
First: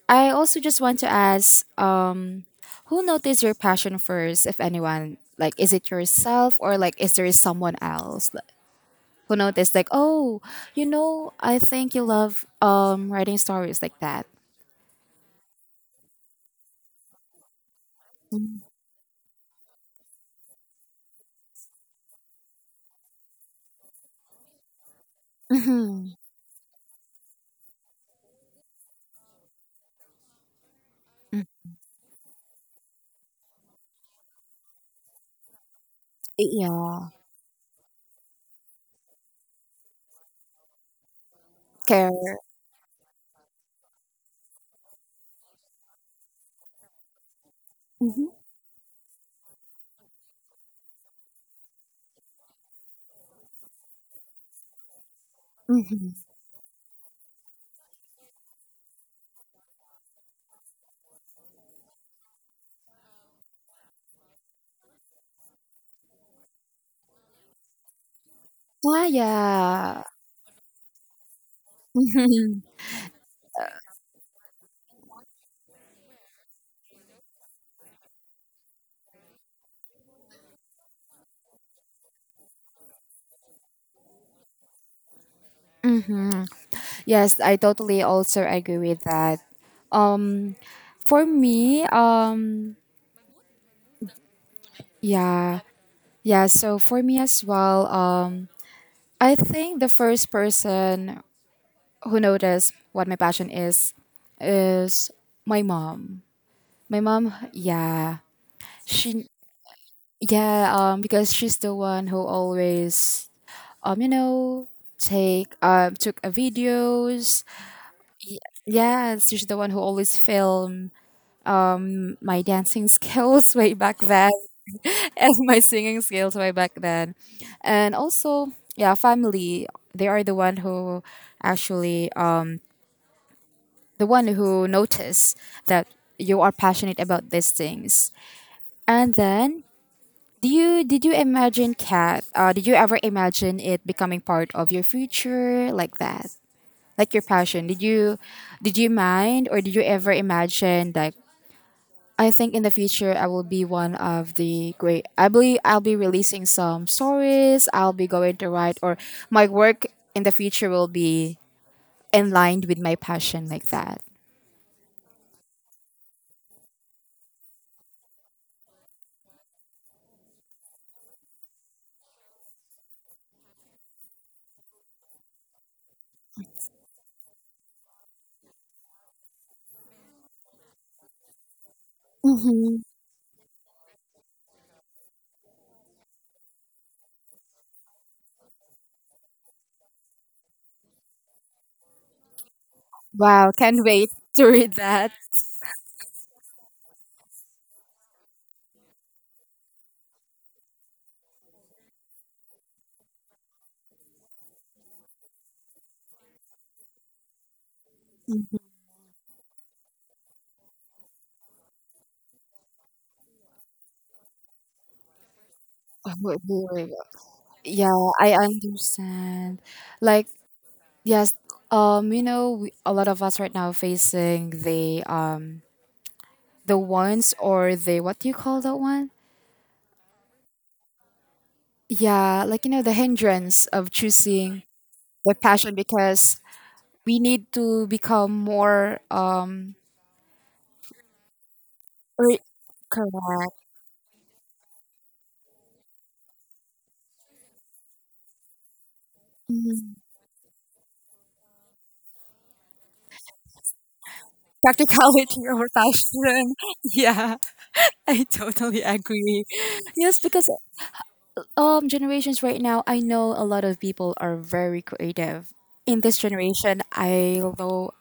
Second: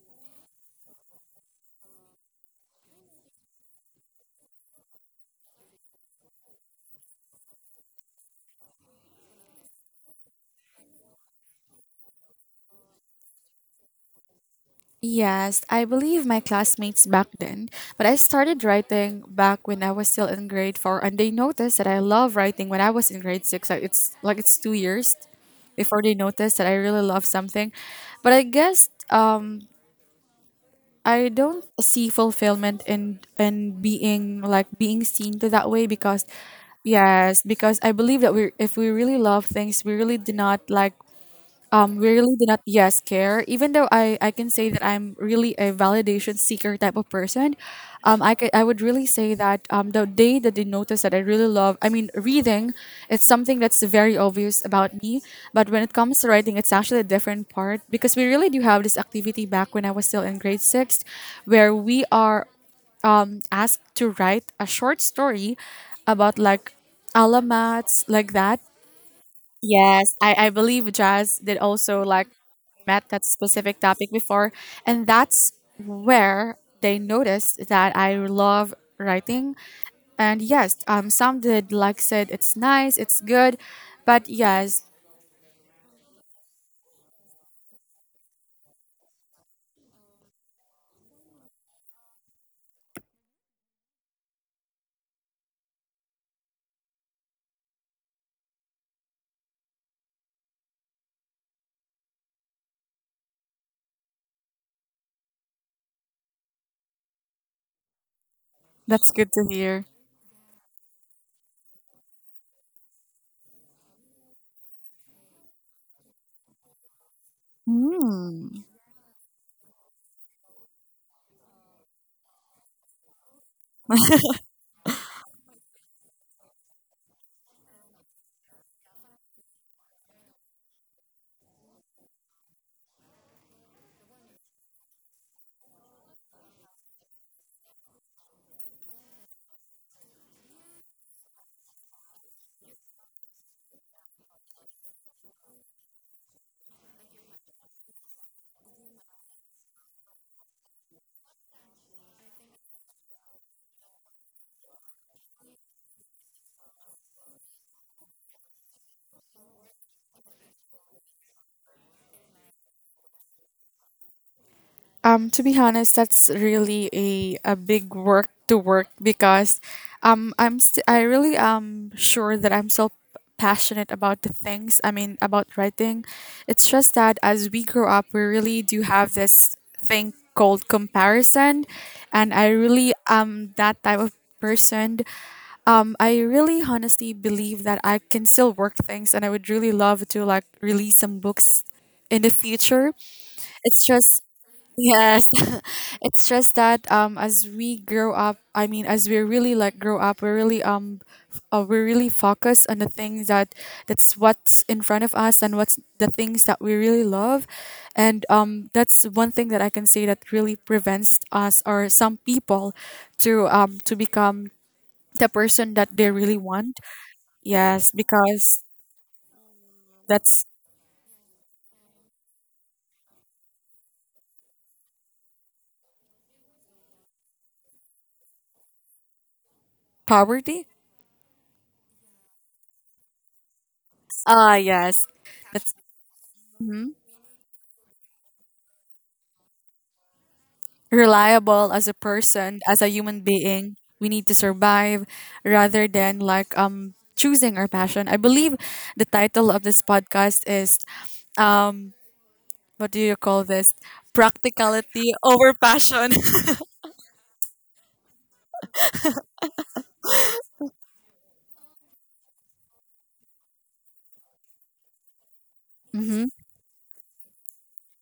[SPEAKER 1] I also just want to ask, um. Who noticed your passion first, if anyone? Like, is it yourself, or like, is there someone else like, who noticed? Like, oh, you know, I think you love writing stories like that.
[SPEAKER 2] Yes, I believe my classmates back then, but I started writing back when I was still in grade 4, and they noticed that I love writing when I was in grade 6. Like it's 2 years before
[SPEAKER 1] Mm-hmm.
[SPEAKER 2] they noticed that I really love something, but I guess, I don't see fulfillment in being like being seen to that way, because
[SPEAKER 1] Yeah.
[SPEAKER 2] yes, because I believe that we, if we really love things, we really do not like, we really
[SPEAKER 1] Care.
[SPEAKER 2] do not, yes, care. Even though I can say that I'm really a validation seeker type of person, I
[SPEAKER 1] Mm-hmm.
[SPEAKER 2] could, I would really say that the day that they notice that I really love, I mean, reading, it's something that's very obvious about me. But when it comes
[SPEAKER 1] Mm-hmm.
[SPEAKER 2] to writing, it's actually a different part, because we really do have this activity back when I was still in grade 6, where we are asked to write a short story about like alamats like that.
[SPEAKER 1] Ah, yeah.
[SPEAKER 2] Yes, I believe Jazz did also like met that specific topic before, and that's where they noticed that I love writing. And yes, some did like said it's nice, it's good, but yes,
[SPEAKER 1] Mm-hmm. Yes, I totally also agree with that. Um, for me, yeah, yeah. So for me as well, I think the first person who noticed what my passion is my mom. My mom, yeah,
[SPEAKER 2] that's
[SPEAKER 1] she,
[SPEAKER 2] good to hear.
[SPEAKER 1] yeah, because she's the one who always, you know, take, took a videos.
[SPEAKER 2] Hmm.
[SPEAKER 1] Yeah, she's the one who always film my dancing skills (laughs) way back then (laughs) and my singing skills way back then, and also, yeah, family. They are the one who actually, the one who notice that you are passionate about these things. And then, do you did you imagine cat? Did you ever imagine it becoming part of your future like that? Like your passion? Did you mind, or did you ever imagine like I think in the future I will be one of the great, I believe I'll be releasing some stories, I'll be going to write, or my work in the future will be in line with my passion like that.
[SPEAKER 2] To be honest, that's really a big work to work, because I really am sure that I'm still passionate about the things. I mean, about writing. It's just that as we grow up, we really do have this thing called comparison, and I really am that type of person. I really honestly believe that I can still work things, and I would really love to like release some books in the future.
[SPEAKER 1] Wow,
[SPEAKER 2] It's
[SPEAKER 1] can't wait
[SPEAKER 2] just.
[SPEAKER 1] to read that.
[SPEAKER 2] Yes, (laughs) it's just that as we grow up, I mean, as we really like grow up, we're really we're really focused on the things that that's what's in front of us, and what's the things that we really love, and that's one thing that I can say that really prevents us or some people to become the person that
[SPEAKER 1] (laughs)
[SPEAKER 2] they really
[SPEAKER 1] Oh,
[SPEAKER 2] want.
[SPEAKER 1] dear.
[SPEAKER 2] Yes,
[SPEAKER 1] Yeah, I
[SPEAKER 2] because
[SPEAKER 1] understand. Like,
[SPEAKER 2] that's
[SPEAKER 1] yes, you know, we, a lot of us right now facing the ones or the what do you call that one?
[SPEAKER 2] poverty.
[SPEAKER 1] Yeah, like you know, the hindrance of
[SPEAKER 2] Ah,
[SPEAKER 1] choosing
[SPEAKER 2] yes,
[SPEAKER 1] the
[SPEAKER 2] that's.
[SPEAKER 1] passion because
[SPEAKER 2] Mm-hmm.
[SPEAKER 1] we need to become more
[SPEAKER 2] Reliable as a
[SPEAKER 1] re-
[SPEAKER 2] person, as a human
[SPEAKER 1] correct. (laughs)
[SPEAKER 2] being. We need to survive rather than like choosing our passion. I believe the title of this
[SPEAKER 1] Mhm.
[SPEAKER 2] podcast is, what do you call this? Practicality
[SPEAKER 1] Practicality
[SPEAKER 2] over
[SPEAKER 1] over
[SPEAKER 2] passion.
[SPEAKER 1] passion. (laughs) Yeah, I totally agree. Yes, because generations right now, I know a lot of people are very creative
[SPEAKER 2] (laughs)
[SPEAKER 1] in this
[SPEAKER 2] Hmm.
[SPEAKER 1] generation, I know,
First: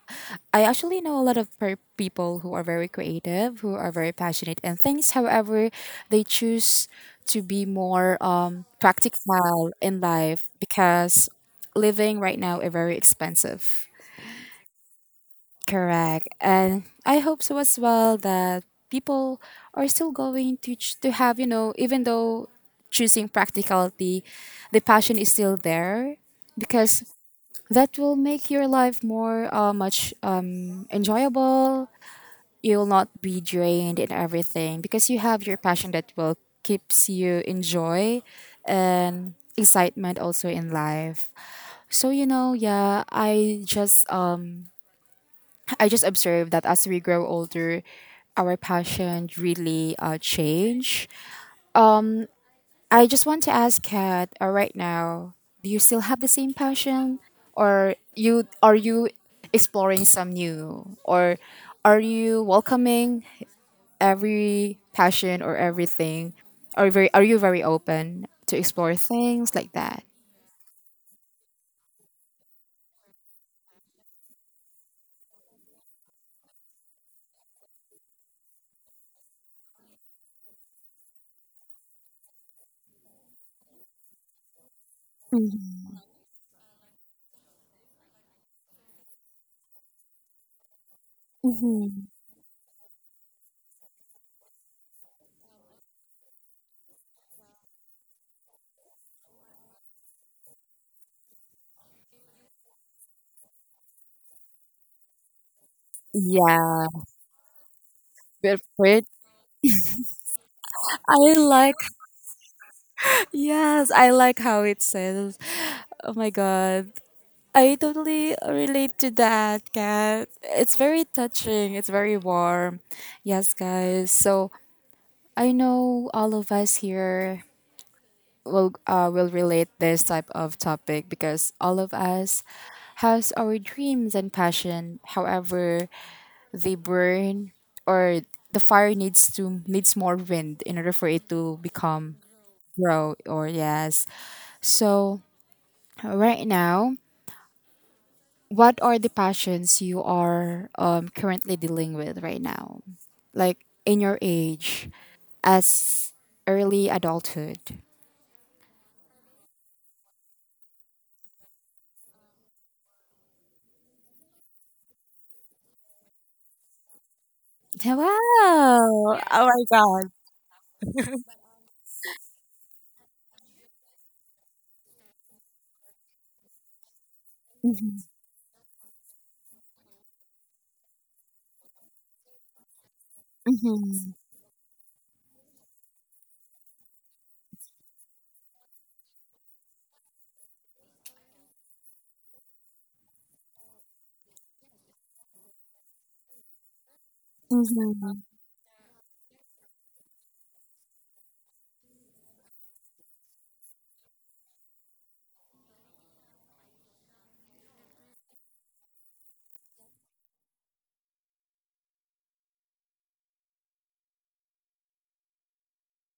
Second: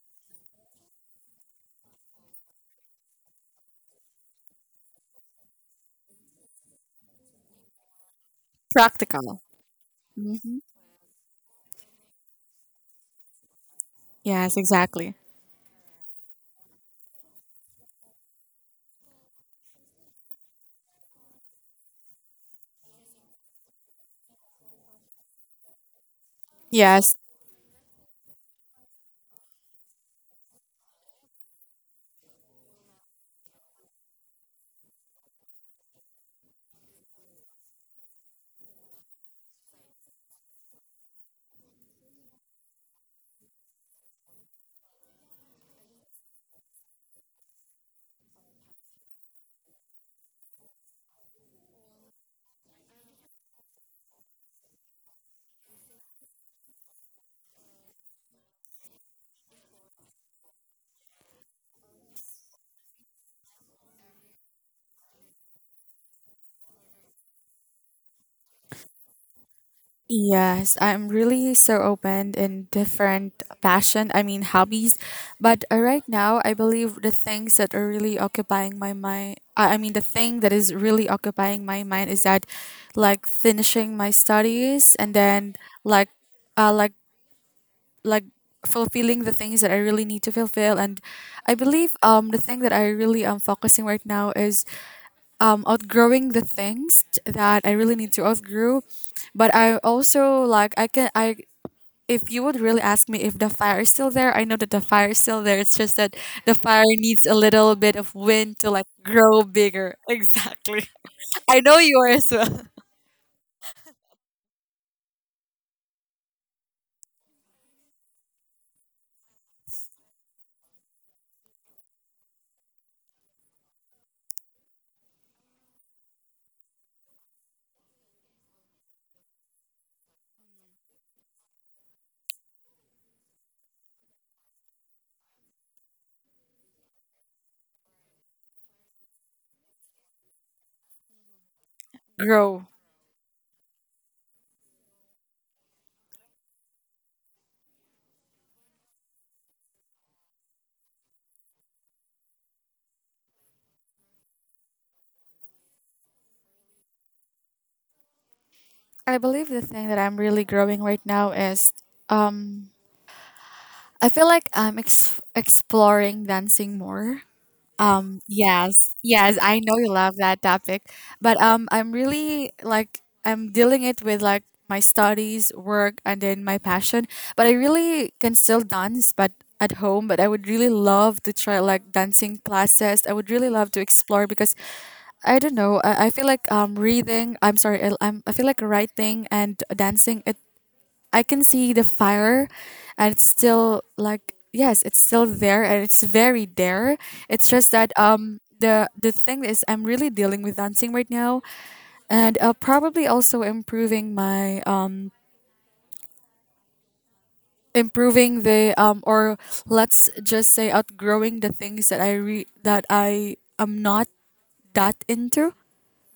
[SPEAKER 1] I actually know a lot of per- people who are very creative, who are very passionate and things, however they choose to be more
[SPEAKER 2] Practical.
[SPEAKER 1] practical in life
[SPEAKER 2] Hmm.
[SPEAKER 1] because living right now is very expensive.
[SPEAKER 2] Yes, exactly.
[SPEAKER 1] Correct. And I hope so as well that people are still going to to have, you know, even though choosing practicality, the passion is still there, because
[SPEAKER 2] Yes.
[SPEAKER 1] that will make your life more much enjoyable. You'll not be drained in everything because you have your passion that will keeps you enjoy, and excitement also in life. So you know, yeah, I just observed that as we grow older, our passion really change. I just want to ask Kat, right now, do you still have the same passion, or you exploring some new, or are you welcoming every passion or everything, or very are you very open to explore things like that?
[SPEAKER 2] Yes, I'm really so open in different passion, I mean, hobbies. But right now, I believe the things that are really occupying my mind, I mean the thing that is really occupying my mind is that like finishing my studies, and then like uh like like fulfilling the things that I really need to fulfill, and I believe
[SPEAKER 1] Mm-hmm.
[SPEAKER 2] the thing that I really am focusing right now is outgrowing the things that I really need to outgrow. But I also like I can I, if you would really ask me if the fire is still there, I know that the fire is still there. It's just that the
[SPEAKER 1] Yeah,
[SPEAKER 2] fire needs a little bit of
[SPEAKER 1] good
[SPEAKER 2] wind to
[SPEAKER 1] for
[SPEAKER 2] like
[SPEAKER 1] it.
[SPEAKER 2] grow bigger. (laughs) Exactly.
[SPEAKER 1] I
[SPEAKER 2] I
[SPEAKER 1] like.
[SPEAKER 2] know you are as well.
[SPEAKER 1] Yes, I like how it says. Oh my god. I totally relate to that, Kat. It's very touching. It's very warm. Yes, guys. So I know all of us here will relate this type of topic because all of us has our dreams and passion. However, they burn or the fire needs more wind in order for it to become
[SPEAKER 2] Grow.
[SPEAKER 1] grow, or yes. So right now, what are the passions you are currently dealing with right now? Like in your age, as early adulthood.
[SPEAKER 2] I believe the thing that I'm really growing right now is. um I feel like I'm exploring dancing more.
[SPEAKER 1] Wow.
[SPEAKER 2] Yes,
[SPEAKER 1] Oh
[SPEAKER 2] yes, I
[SPEAKER 1] my
[SPEAKER 2] know you
[SPEAKER 1] god.
[SPEAKER 2] love that topic, but I'm really like I'm dealing it with like my studies, work, and then my passion. But I really can still dance, but at home. But I would really love to try like dancing classes. I would really love to
[SPEAKER 1] Mhm,
[SPEAKER 2] explore, because I don't know. I feel like reading. I'm sorry. I feel like writing and dancing. It I can see the fire, and it's still like, yes, it's still there, and it's very there. It's just that
[SPEAKER 1] mhm.
[SPEAKER 2] the thing is I'm really dealing with dancing right now, and probably also improving my improving the or let's just say outgrowing the things that that I am not that into,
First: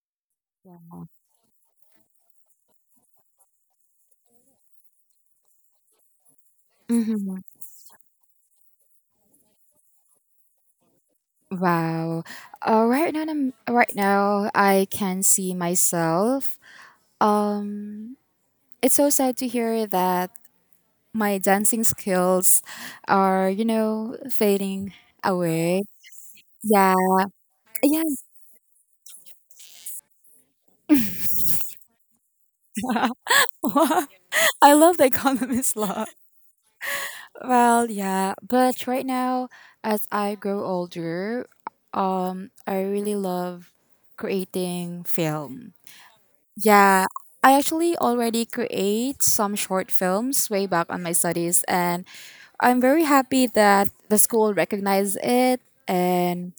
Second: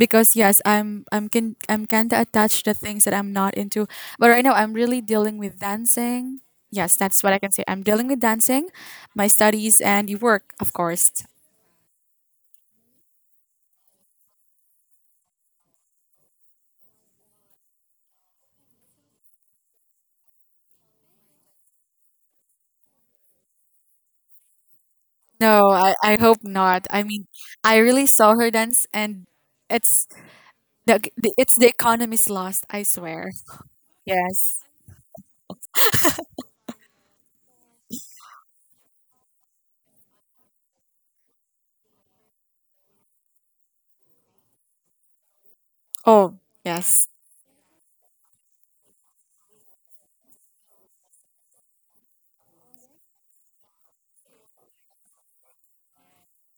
[SPEAKER 2] because yes, I'm kind of attached to things that I'm not into, but right now I'm really dealing with dancing. Yes, that's what I can say. I'm dealing with dancing, my studies, and work, of course.
[SPEAKER 1] Wow. Right now, right now, I can see myself. Um, it's so sad to hear that my dancing skills are, you know, fading
[SPEAKER 2] No,
[SPEAKER 1] away.
[SPEAKER 2] I hope not,
[SPEAKER 1] Yeah.
[SPEAKER 2] I mean, I
[SPEAKER 1] Yeah.
[SPEAKER 2] really saw her dance, and it's the economy's lost, I swear.
[SPEAKER 1] (laughs) (laughs)
[SPEAKER 2] Yes.
[SPEAKER 1] I love the economist law. Well, yeah, but right now, as I grow older, I really love creating film.
[SPEAKER 2] Oh,
[SPEAKER 1] Yeah,
[SPEAKER 2] yes.
[SPEAKER 1] I actually already create some short films way back on my studies, and I'm very happy that the school recognized it, and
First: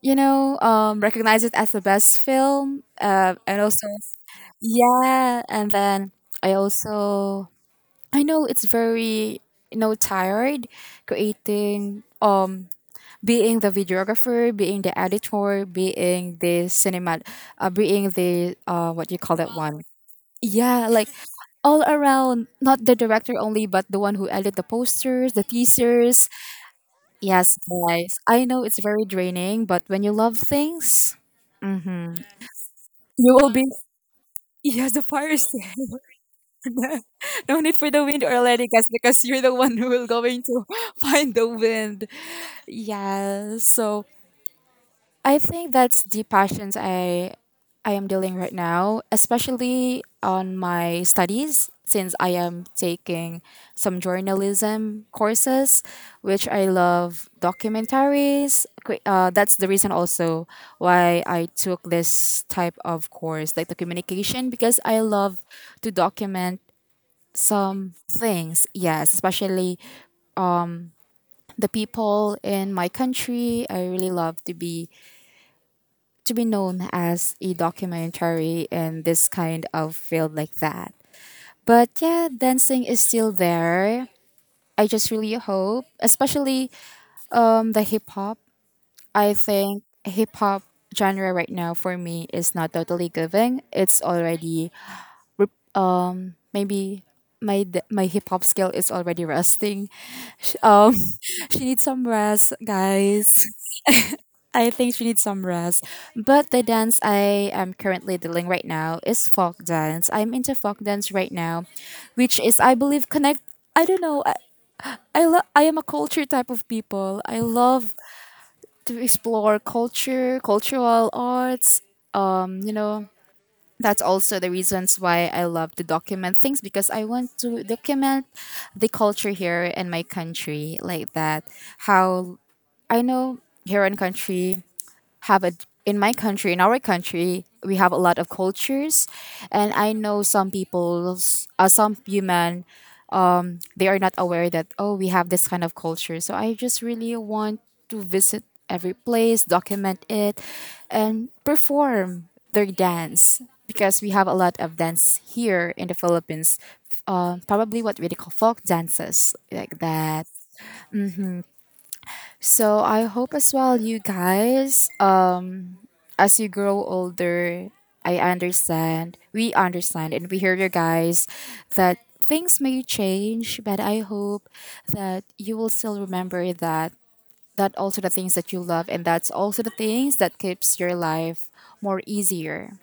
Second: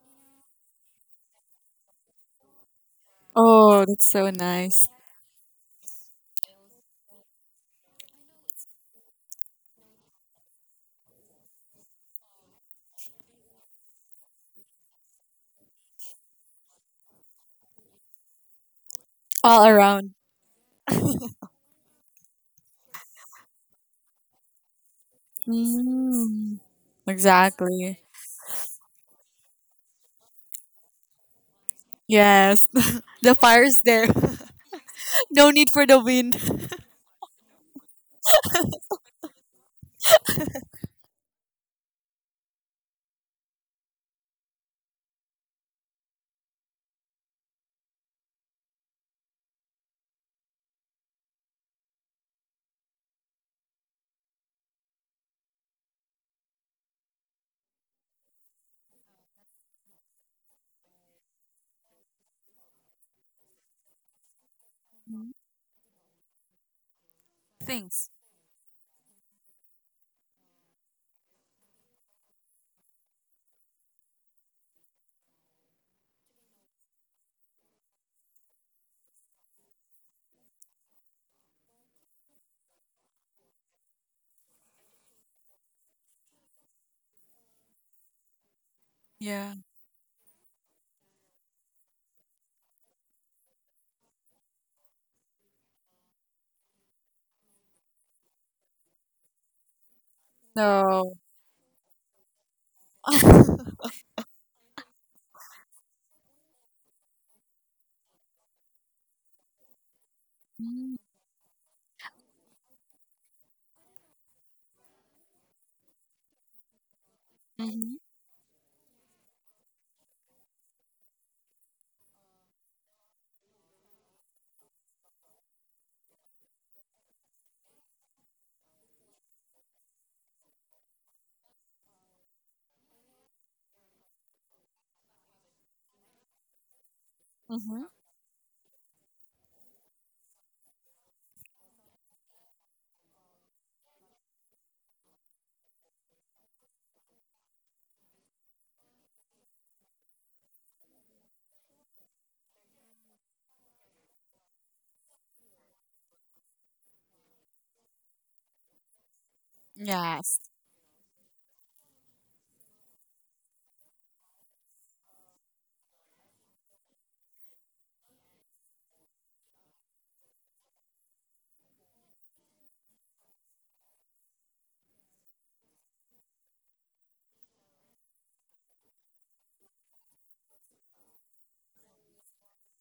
[SPEAKER 1] you know, recognize it as the best film. And
[SPEAKER 2] Oh,
[SPEAKER 1] also,
[SPEAKER 2] that's so nice.
[SPEAKER 1] yeah, and then I also I know it's very, you know, tired creating being the videographer, being the editor, being the cinema, being the what you call that
[SPEAKER 2] All
[SPEAKER 1] one?
[SPEAKER 2] around.
[SPEAKER 1] Yeah, like all around, not the director only, but the one who edit the posters, the teasers.
[SPEAKER 2] Mm,
[SPEAKER 1] Yes,
[SPEAKER 2] exactly.
[SPEAKER 1] guys, I know it's very draining, but when you love things, mm-hmm,
[SPEAKER 2] Yes. (laughs) The
[SPEAKER 1] you will be. (laughs)
[SPEAKER 2] fire's there.
[SPEAKER 1] Yes, the
[SPEAKER 2] (laughs)
[SPEAKER 1] fire.
[SPEAKER 2] No need for the wind.
[SPEAKER 1] (laughs) No need for the wind or letting us because you're the one who will going to (laughs) find the wind. Yeah. So I think that's the passions I am dealing right now, especially on my studies since I am taking some journalism courses, which I love documentaries. That's the reason also why I took this type of course, like the communication, because I love to document some
[SPEAKER 2] Things.
[SPEAKER 1] things. Yes, especially the people in my country. I really love to be known as a documentary in this kind of field like that. But yeah, dancing is still there. I just really hope, especially the hip hop. I
[SPEAKER 2] Yeah.
[SPEAKER 1] think hip hop genre right now for me is not totally giving. It's already maybe my hip hop skill is already rusting. Um,
[SPEAKER 2] So.
[SPEAKER 1] (laughs) she needs some rest, guys. I think she needs some rest. But the dance I am currently dealing right now is folk dance. I'm into folk
[SPEAKER 2] Mm-hmm.
[SPEAKER 1] dance right now, which is I believe connect. I don't know. I am a culture type of people. I love to explore culture, cultural arts. Um, you know, that's also the reasons why I love to document things because I want to document the culture here in my country like that. How I know here in country have a in our country we
[SPEAKER 2] Mm-hmm.
[SPEAKER 1] have a lot of cultures, and I know some human, they are not aware that oh, we have this kind of culture, so I just really want to visit every place, document it, and perform their dance because we have a lot of dance here in the Philippines, probably what we call folk dances like that.
[SPEAKER 2] Yes.
[SPEAKER 1] So I hope as well, you guys, as you grow older, I understand, we understand, and we hear you guys that things may change, but I hope that you will still remember that also the things that you love, and that's also the things that keeps your life more easier.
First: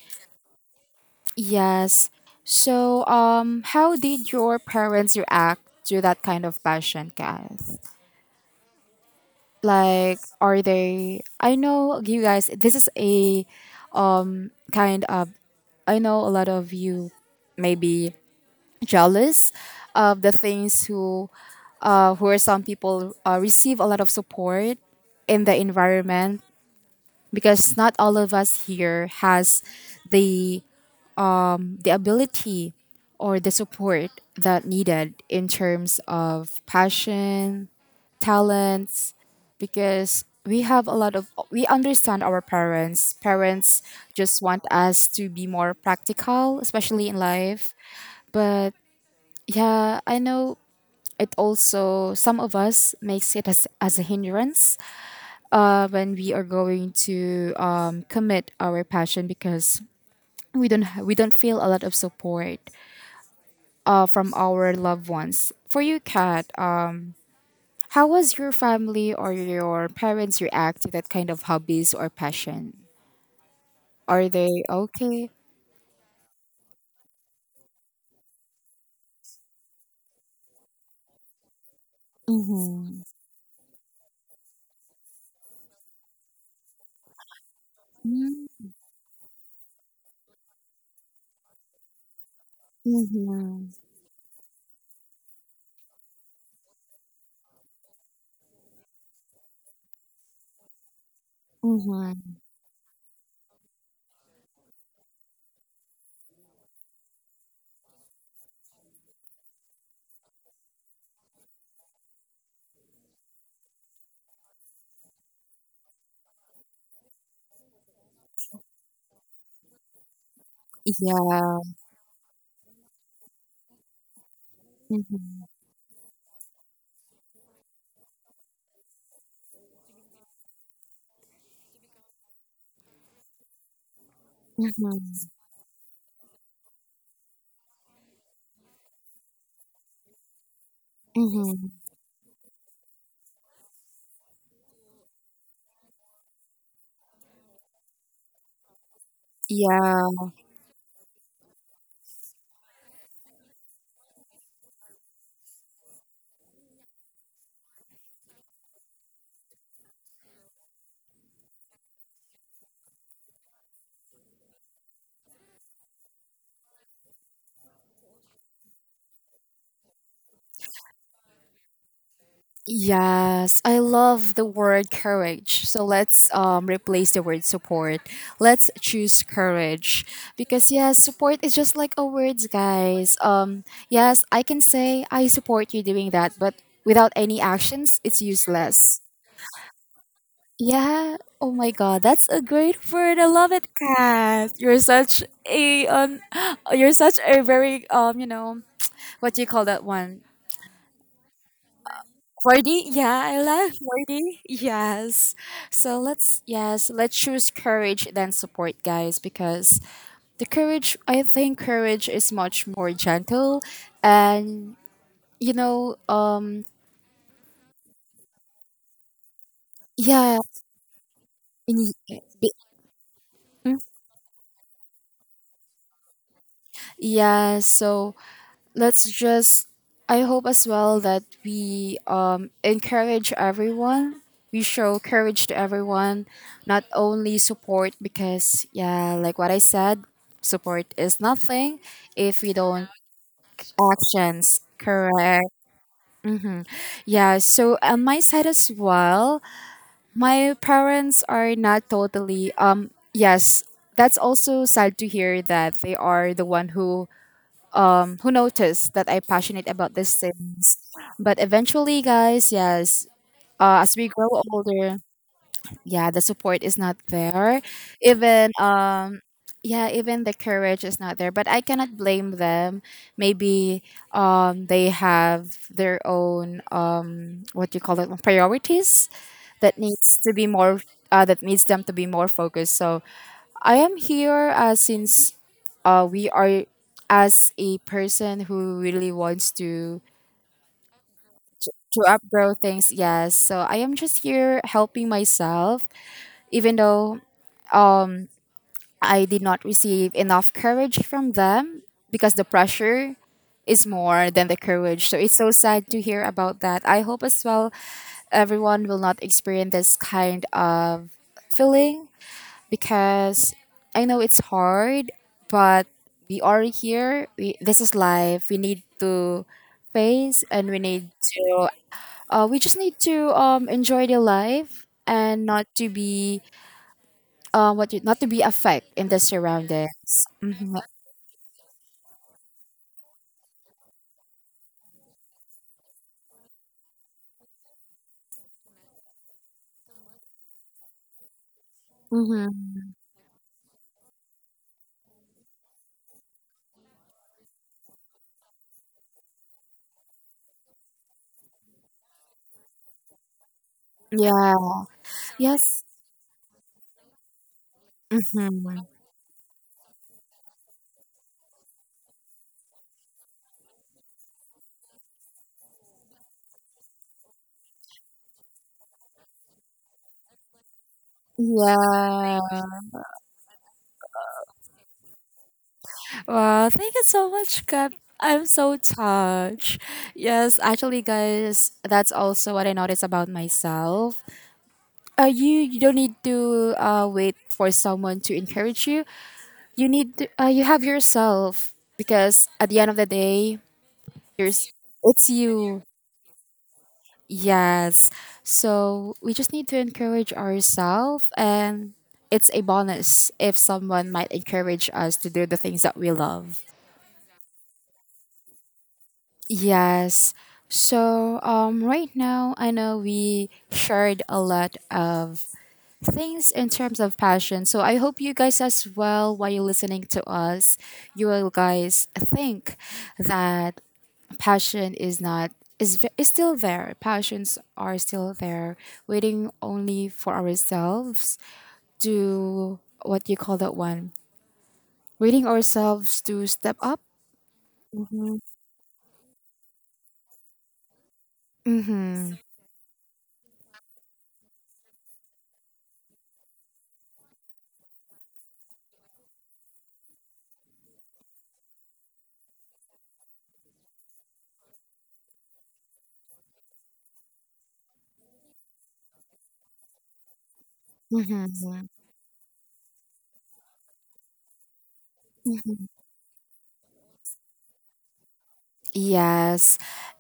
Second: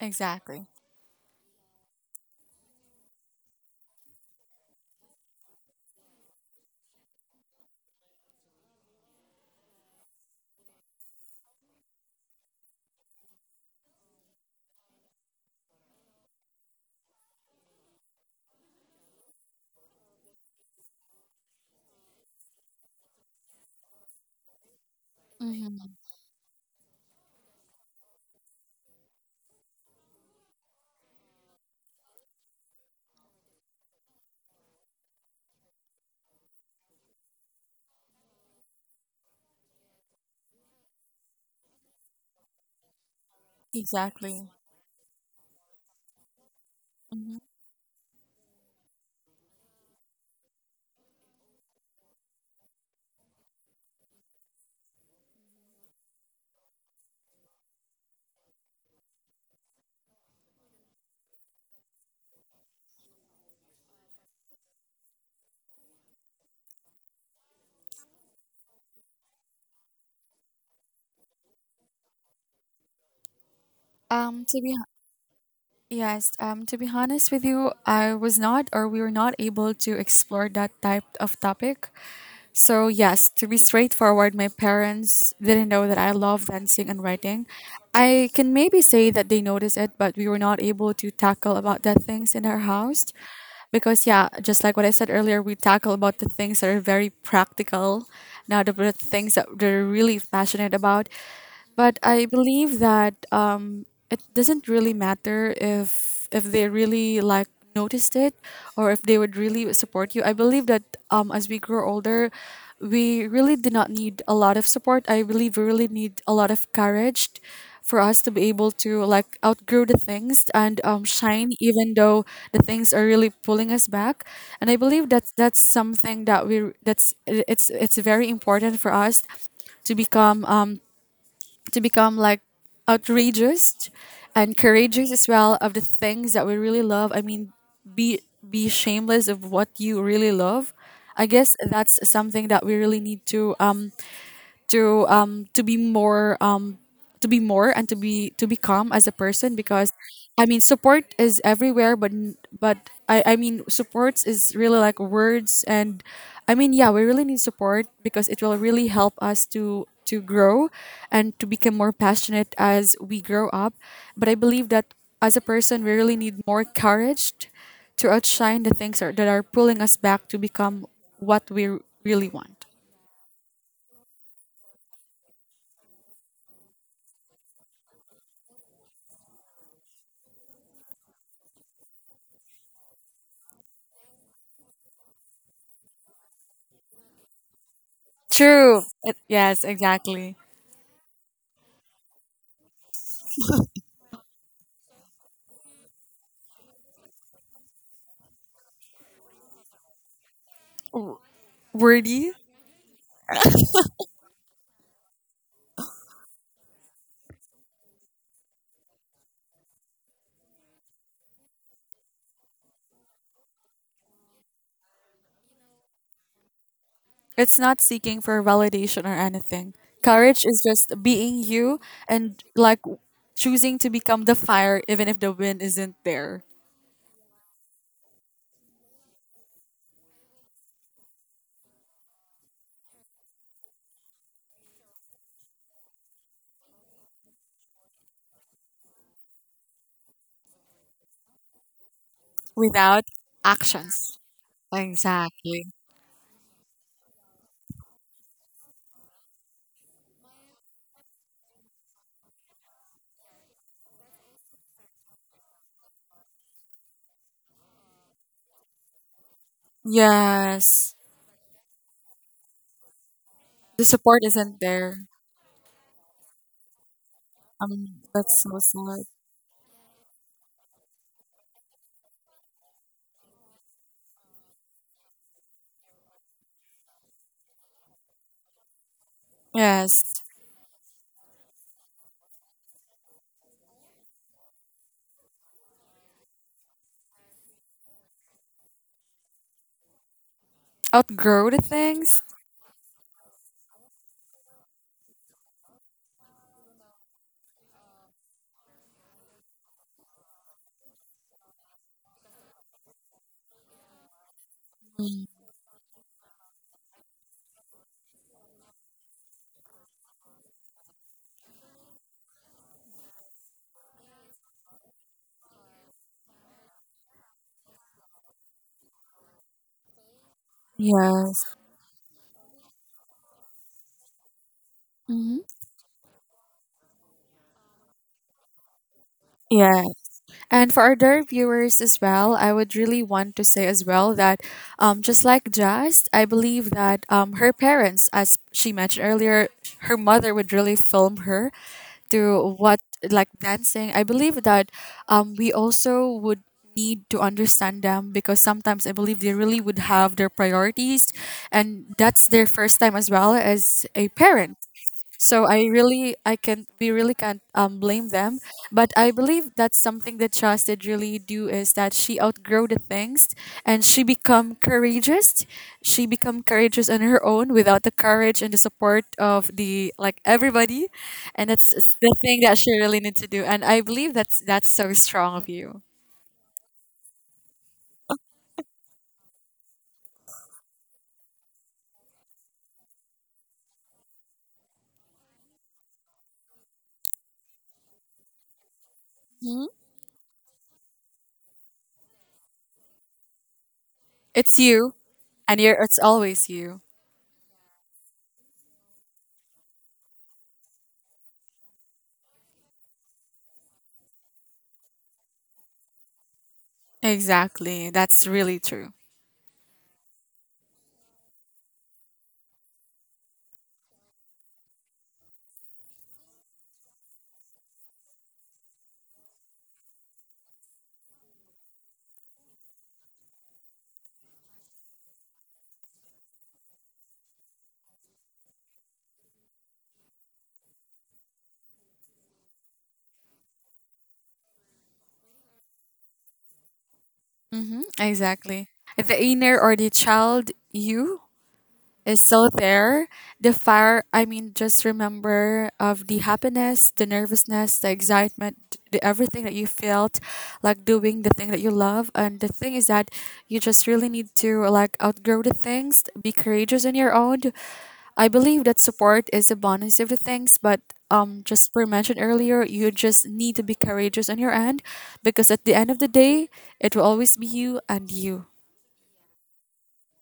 [SPEAKER 2] Exactly.
[SPEAKER 1] Yes. So, how did your parents react to that kind of passion, Kath? Like, are they? I know you guys. This is a kind of. I know a lot of you may be jealous of the things who are some people, receive a lot of support in the
[SPEAKER 2] Mm-hmm.
[SPEAKER 1] environment because not all of us here has the the ability or the support that needed in terms of passion, talents, because we have a lot of we understand our parents. Parents just
[SPEAKER 2] Exactly.
[SPEAKER 1] want us to be more practical, especially in
[SPEAKER 2] Mhm.
[SPEAKER 1] life. But yeah, I know it also some of us makes it as a hindrance when we are going to commit our passion because we don't feel a lot of support from our loved ones. For you, Kat, how was your family or your parents react to that kind of hobbies or passion? Are
[SPEAKER 2] Um, to
[SPEAKER 1] they
[SPEAKER 2] be hon-
[SPEAKER 1] okay?
[SPEAKER 2] yes, to be honest with you, I was not, or we were not able to explore that type of topic. So yes, to be straightforward, my parents didn't know that I love dancing and writing. I can
[SPEAKER 1] Mm-hmm.
[SPEAKER 2] maybe say that they noticed it, but we were not able to tackle about that things in our house. Because yeah, just like what I said earlier, we tackle about the things that are very practical, not about the things that they're really passionate about. But I
[SPEAKER 1] Mm-hmm.
[SPEAKER 2] believe that it doesn't really matter if they really like noticed it, or if they would really support you. I believe that as we grow older, we really did not need a lot of support. I believe we really need a lot of courage for us to be able to like outgrow the things, and shine,
[SPEAKER 1] Yeah.
[SPEAKER 2] even though the things are really pulling us back, and I believe that that's something that we that's it's very important for us to become like outrageous and courageous
[SPEAKER 1] Mm-hmm.
[SPEAKER 2] as well of the things that we really love. I mean, be shameless of what you really love. I guess
[SPEAKER 1] Mm-hmm.
[SPEAKER 2] that's something that we really need to be more, to be more, and to be to become as a person, because
[SPEAKER 1] Yeah.
[SPEAKER 2] I mean, support is everywhere, but but I mean supports is really like words, and I mean, yeah, we really need support because it will really help us to grow, and to become more passionate as we grow up, but I believe that as a person we really need more courage to outshine the things are, that are pulling us back, to become what we really want.
[SPEAKER 1] Yes, I love the word courage. So let's replace the word support. Let's choose courage because, yes, support is just like a words, guys. Yes, I can say I support you doing that, but without any actions, it's
[SPEAKER 2] True.
[SPEAKER 1] useless.
[SPEAKER 2] It, yes, exactly.
[SPEAKER 1] Yeah. Oh my God, that's a great word. I love it, Kat. You're such a (gasps) you're such a very what do you call that one?
[SPEAKER 2] Worthy.
[SPEAKER 1] Wordy, yeah, I love wordy. Yes. So let's, yes, let's choose courage than support, guys, because the courage, I think courage is much more gentle and you know, um
[SPEAKER 2] It's not seeking for validation or anything.
[SPEAKER 1] yeah.
[SPEAKER 2] Courage is just being you,
[SPEAKER 1] in-
[SPEAKER 2] and like choosing to become the fire even if the wind isn't there.
[SPEAKER 1] Yeah, so let's just, I hope as well that we encourage everyone, we show courage to everyone, not only support, because yeah, like what I said, support is nothing if we don't.
[SPEAKER 2] Without actions.
[SPEAKER 1] Actions, correct.
[SPEAKER 2] Exactly.
[SPEAKER 1] Mm-hmm. Yeah, so on my side as well, my parents are not totally yes, that's also sad to hear that they are the one who noticed that I'm passionate about these things.
[SPEAKER 2] Yes.
[SPEAKER 1] But eventually, guys, yes,
[SPEAKER 2] The
[SPEAKER 1] as we
[SPEAKER 2] support
[SPEAKER 1] grow
[SPEAKER 2] isn't there.
[SPEAKER 1] older, yeah, the support is not there.
[SPEAKER 2] That's
[SPEAKER 1] Even
[SPEAKER 2] so sad.
[SPEAKER 1] yeah, even the courage is not there. But I cannot blame them. Maybe they have their own, what do you call it, priorities that
[SPEAKER 2] Yes.
[SPEAKER 1] needs to be more. That needs them to be more focused. So I am here, since, we are, as a person who really wants to
[SPEAKER 2] Outgrow the
[SPEAKER 1] to
[SPEAKER 2] things.
[SPEAKER 1] upgrow things. Yes, so I am just here helping myself even though, um I did not receive enough courage from them because the pressure is more than the courage. So
[SPEAKER 2] Mm.
[SPEAKER 1] it's so sad to hear about that. I hope as well everyone will not experience this kind of feeling because I know it's hard, but we are here. This is life. We need to face, and
[SPEAKER 2] Yes.
[SPEAKER 1] we just need to enjoy the life
[SPEAKER 2] Mhm.
[SPEAKER 1] and not to be, what you, not to be affect in the
[SPEAKER 2] Yes.
[SPEAKER 1] surroundings.
[SPEAKER 2] And
[SPEAKER 1] Hmm.
[SPEAKER 2] for other viewers as well, I would really want to say as well that just like Jazz, I believe that her parents, as she mentioned earlier, her mother would really film her through
[SPEAKER 1] Hmm.
[SPEAKER 2] what, like, dancing. I believe that we also would need to understand them, because sometimes I believe they really would have their priorities, and that's their first time as well as a
[SPEAKER 1] Yeah.
[SPEAKER 2] parent, so I
[SPEAKER 1] Yes.
[SPEAKER 2] really, I can, we really can't blame them.
[SPEAKER 1] Mhm.
[SPEAKER 2] But I believe that's something that Chas did really do is that she outgrow the things, and she become courageous. She become courageous on her own without the courage and the support of the like everybody, and the thing
[SPEAKER 1] Yeah.
[SPEAKER 2] that she really need to do. And I believe that's so strong of you.
[SPEAKER 1] Wow. Thank you so much, Cap. I'm so touched. Yes, actually, guys, that's also what I noticed about myself. You don't need to, wait for someone to encourage you.
[SPEAKER 2] Mhm.
[SPEAKER 1] You have yourself because at the end of the day,
[SPEAKER 2] It's
[SPEAKER 1] there's
[SPEAKER 2] you,
[SPEAKER 1] it's
[SPEAKER 2] and you're
[SPEAKER 1] you.
[SPEAKER 2] it's always you.
[SPEAKER 1] Yes. So we just need to encourage ourselves, and it's a bonus if someone might encourage us to do the things that we love.
[SPEAKER 2] Exactly, that's really true.
[SPEAKER 1] Yes. So, right now, I know we shared a lot of things in terms of passion. So I hope you guys as well, while you're listening to us, you will guys think that passion is not, is, is still there. Passions are still there, waiting only for ourselves to, what you call that one, waiting ourselves to step up.
[SPEAKER 2] Mm-hmm,
[SPEAKER 1] Mm-hmm.
[SPEAKER 2] exactly. The inner or the child you is still there. The fire, I mean, just remember of the happiness, the nervousness, the excitement, the everything that you felt like doing the thing that you love. And the thing is that you just really need to like outgrow the things, be courageous on your own. I believe that support is a bonus of the things, but just
[SPEAKER 1] Mm-hmm.
[SPEAKER 2] for mentioned earlier, you just need to be courageous on your end because at the end of the day, it will always be you and you.
[SPEAKER 1] Yes.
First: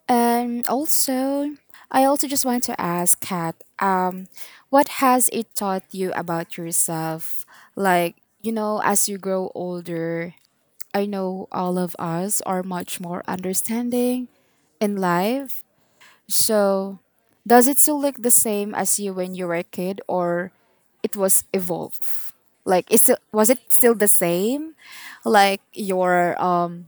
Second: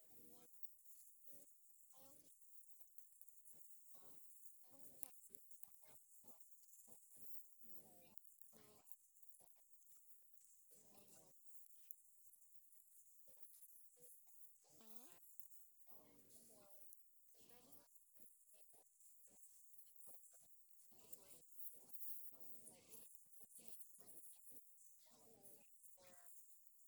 [SPEAKER 1] And also, I also just want to ask Kat, what has it taught you about yourself? Like, as you grow older, I know all of us are much more understanding in life. So, does it still look the same as you when you were a kid, or it was evolved? Like, was it still the same? Like, your,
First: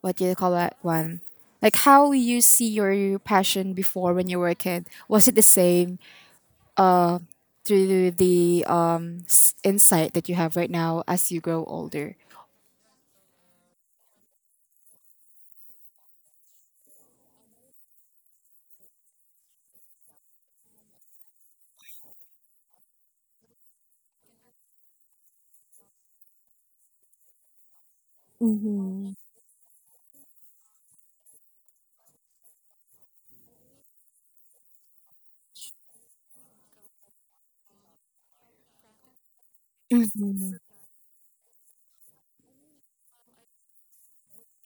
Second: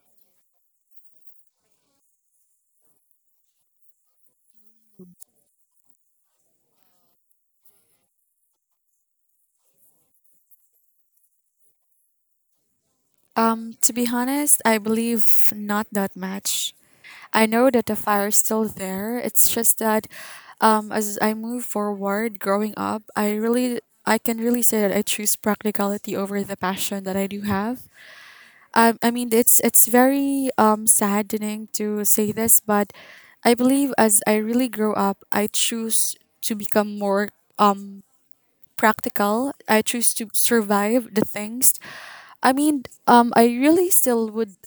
[SPEAKER 1] what do you call that one? Like how you see your passion before when you were a kid. Was it the same through the, insight that you have right now as you grow older?
[SPEAKER 2] To be honest, I believe not that much. I know that the fire is still there. It's just that as I move forward growing up, I can really say that I choose practicality over the passion that I do have. I
[SPEAKER 1] Mm-hmm.
[SPEAKER 2] mean it's very saddening to say this, but I believe as I really grow up, I choose to become more practical. I choose to
[SPEAKER 1] Mm-hmm.
[SPEAKER 2] survive the things. I mean, I really still would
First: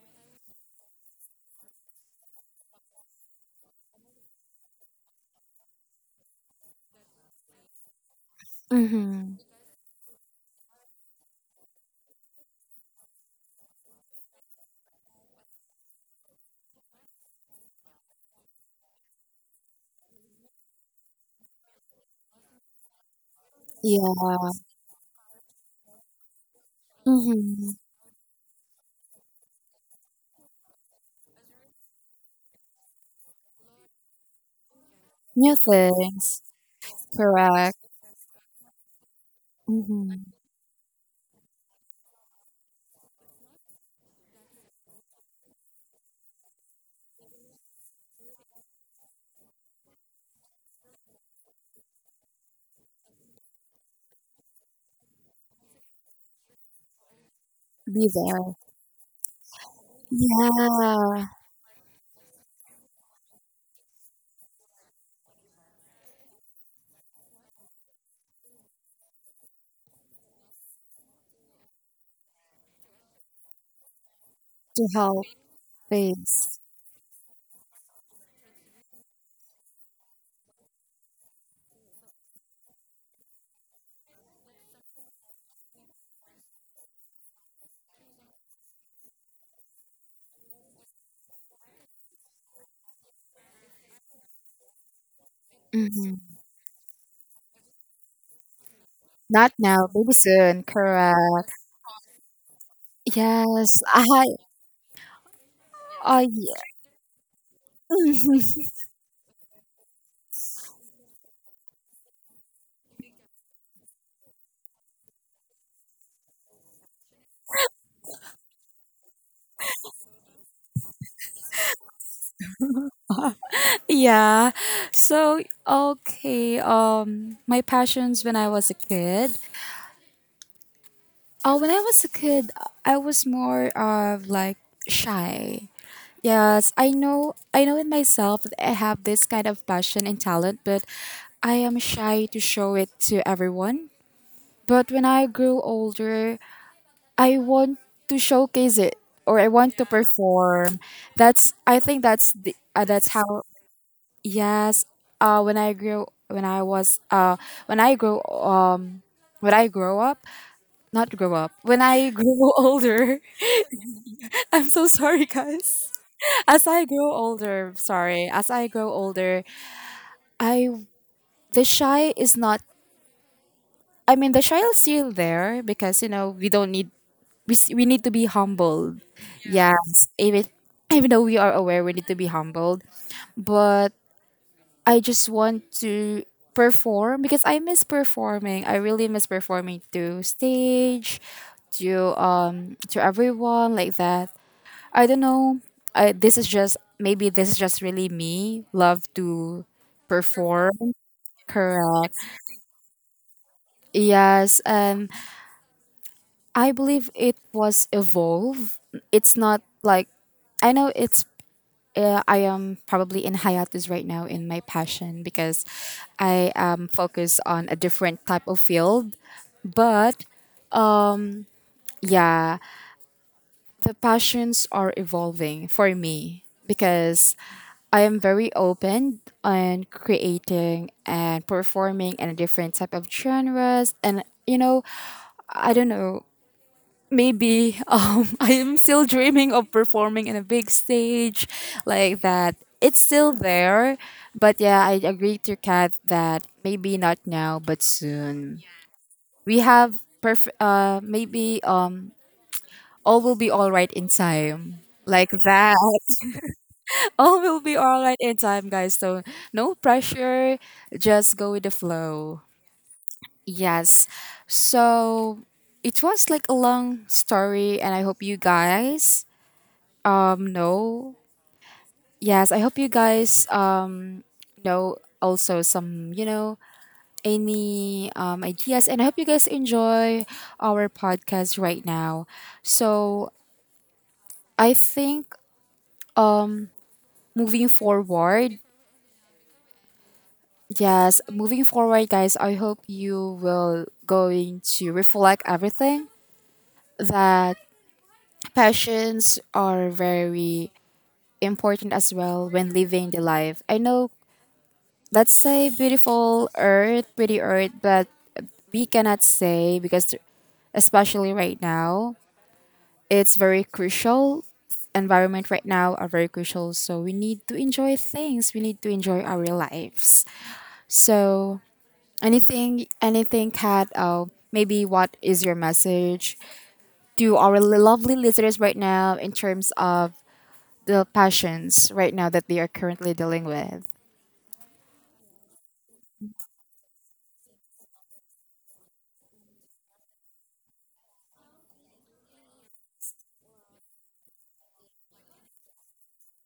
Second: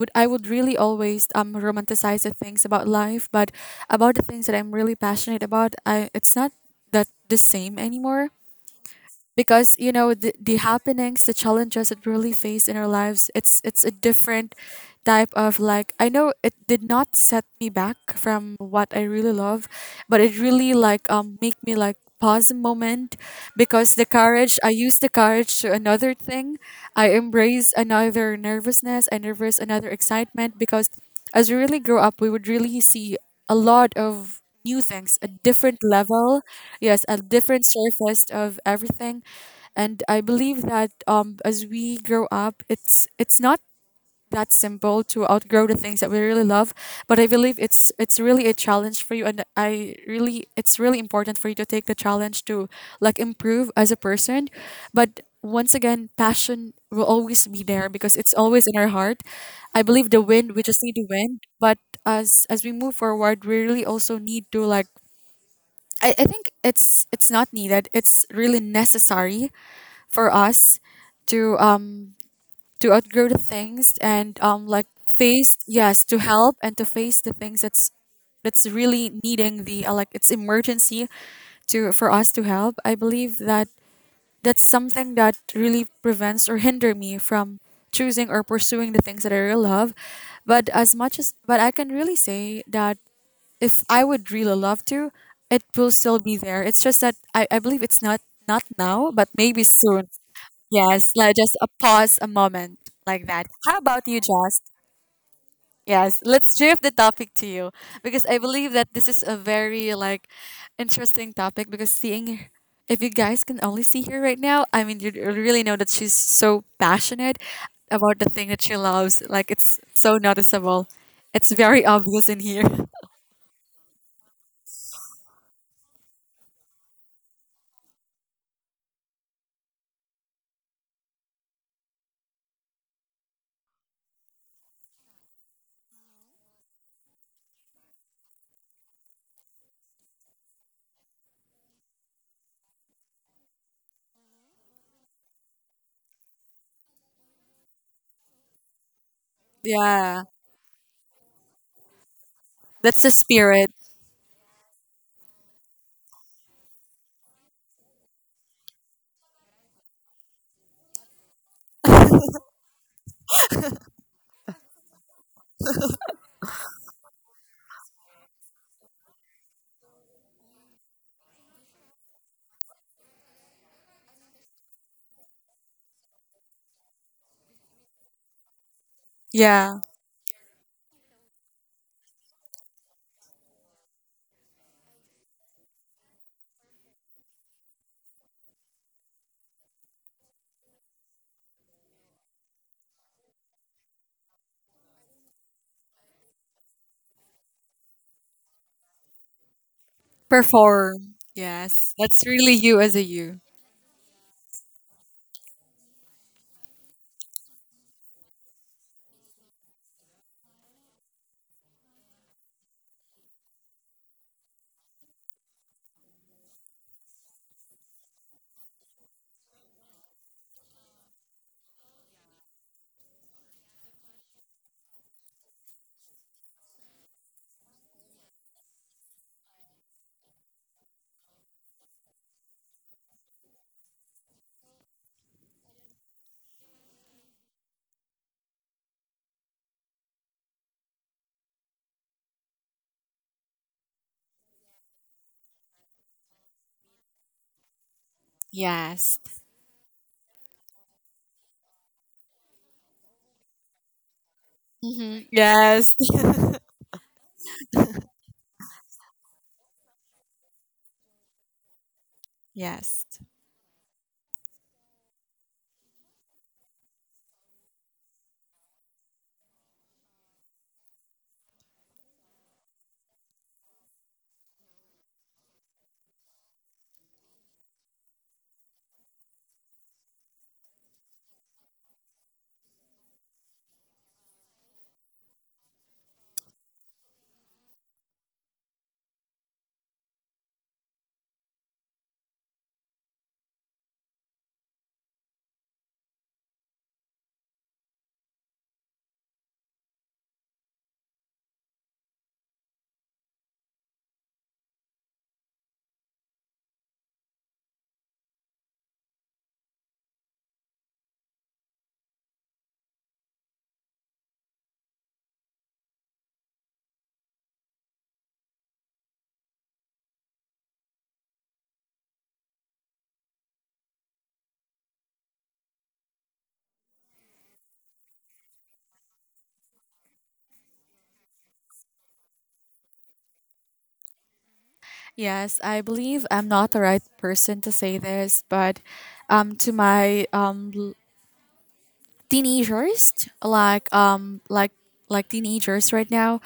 [SPEAKER 2] would I would really always romanticize the things about life, but about the things that I'm really passionate about, I it's not that the same anymore
[SPEAKER 1] Mm-hmm.
[SPEAKER 2] because you know the happenings, the challenges that we really face in our lives, it's a different type of like I know it did not set me back from what I really love, but it really like make me like pause a moment because the
[SPEAKER 1] Yeah.
[SPEAKER 2] courage I use the courage to another thing. I
[SPEAKER 1] Mm-hmm.
[SPEAKER 2] embrace another nervousness, I nervous another excitement because as we really grow up we would really see a lot of new things, a
[SPEAKER 1] New
[SPEAKER 2] different level,
[SPEAKER 1] things.
[SPEAKER 2] yes, a different
[SPEAKER 1] Correct.
[SPEAKER 2] surface of everything. And
[SPEAKER 1] Mm-hmm.
[SPEAKER 2] I believe that as we grow up, it's not that simple to outgrow the things that we really love, but I believe it's really a challenge for you, and I really it's really important for you to take the challenge to like improve as a person. But once again, passion will always be there
[SPEAKER 1] Be
[SPEAKER 2] because it's
[SPEAKER 1] there.
[SPEAKER 2] always in our heart. I believe the wind we just need the
[SPEAKER 1] Yeah.
[SPEAKER 2] wind, but as we move forward we really also need to like I think it's not needed it's really necessary for us to um to outgrow the things and like
[SPEAKER 1] To help.
[SPEAKER 2] face, yes, to help
[SPEAKER 1] Things.
[SPEAKER 2] and to face the things that's really needing the like it's emergency to for us to help. I believe that that's something that really prevents or hinder me from choosing or pursuing the things that I really love. But as much as, but I can really say that if I would really love to, it will still
[SPEAKER 1] Mm-hmm.
[SPEAKER 2] be there. It's just that I believe it's not not now but
[SPEAKER 1] Not
[SPEAKER 2] maybe
[SPEAKER 1] now.
[SPEAKER 2] soon.
[SPEAKER 1] Maybe soon.
[SPEAKER 2] Yes, like
[SPEAKER 1] Correct.
[SPEAKER 2] just a pause, a moment like that. How
[SPEAKER 1] Yes.
[SPEAKER 2] about you,
[SPEAKER 1] I.
[SPEAKER 2] Just? Yes,
[SPEAKER 1] I.
[SPEAKER 2] let's drift the topic to you because I
[SPEAKER 1] (laughs)
[SPEAKER 2] believe that this is a very like interesting topic because seeing if you guys can only see her right now, I mean you really know that she's so passionate about the thing that she loves. Like it's so noticeable. It's very obvious in here. (laughs)
[SPEAKER 1] Yeah. So okay. My passions when I was a kid. When I was a kid, I was more of like shy. Yes, I know. I know in myself that I have this kind of passion and talent, but I am shy to show it to everyone. But when I grew older, I want to showcase it or I want to
[SPEAKER 2] Yeah.
[SPEAKER 1] perform. That's. I think that's the.
[SPEAKER 2] That's the
[SPEAKER 1] That's how.
[SPEAKER 2] spirit.
[SPEAKER 1] Yes, when I grew, when I was, when I grow, um, when I grow up, not grow up, when I grow (laughs) older, (laughs) I'm so sorry, guys. As I grow older, sorry, as I grow older, I the shy is not. I mean, the shy is still there because you know we don't need we need to be humbled. Yes,
[SPEAKER 2] Yeah.
[SPEAKER 1] even though we are aware, we need to be humbled, but I just want to perform because I miss performing. I really miss performing to stage, to everyone like that. I don't know. I this is just maybe this is just really me. Love to perform.
[SPEAKER 2] Perform. Yes.
[SPEAKER 1] Correct.
[SPEAKER 2] That's really you as a you.
[SPEAKER 1] Yes. I believe it was evolve. It's not like I know it's, I am probably in hiatus right now in my passion because I am focused on a different type of field. But yeah, the passions are evolving for me because I am very open on creating and performing in a different type of genres. And, I don't know, maybe (laughs) I am still dreaming of performing in a big stage like that. It's still there, but yeah, I agree to Kat that maybe not now, but soon.
[SPEAKER 2] Yes.
[SPEAKER 1] We have perfect. Maybe all will be all right in time.
[SPEAKER 2] Hmm.
[SPEAKER 1] Like that.
[SPEAKER 2] Yes.
[SPEAKER 1] (laughs) All will be all right in time, guys. So no pressure. Just go with the flow.
[SPEAKER 2] Yes.
[SPEAKER 1] Yes. So it was like a long story, and I hope you guys. No. Yes, I hope you guys know also some, any ideas, and I hope you guys enjoy our podcast right now. So, I think um moving forward, yes, moving forward, guys, I hope you will going to reflect everything that passions are very important as well when living the life. I know, let's say beautiful earth, pretty earth, but we cannot say because especially right now, it's very crucial environment right now are very crucial, so we need to enjoy things, we need to enjoy our lives. So anything kat, maybe what is your message to our lovely listeners right now in terms of the passions right now that they are currently dealing with?
[SPEAKER 2] Yes, I believe I'm not the right person to say this, but to my teenagers, like like teenagers right now,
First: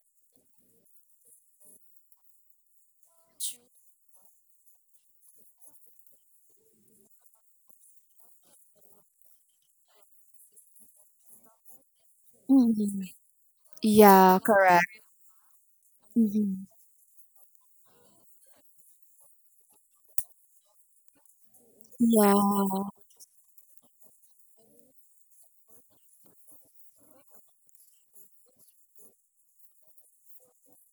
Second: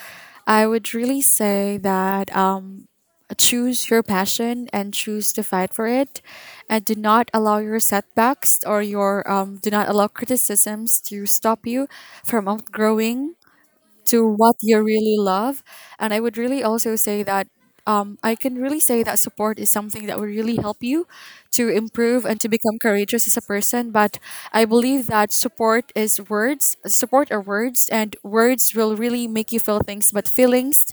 [SPEAKER 2] I would really say that choose your passion and choose to fight for it, and do not allow your setbacks or your do not allow criticisms to stop you from
[SPEAKER 1] Mhm.
[SPEAKER 2] outgrowing to
[SPEAKER 1] Yeah,
[SPEAKER 2] what you
[SPEAKER 1] correct.
[SPEAKER 2] really love. And I would really also say that I can really say that support is something that will really help you to improve and to become
[SPEAKER 1] Yeah.
[SPEAKER 2] courageous as a person. But I believe that support is words, support are words, and words will really make you feel things. But feelings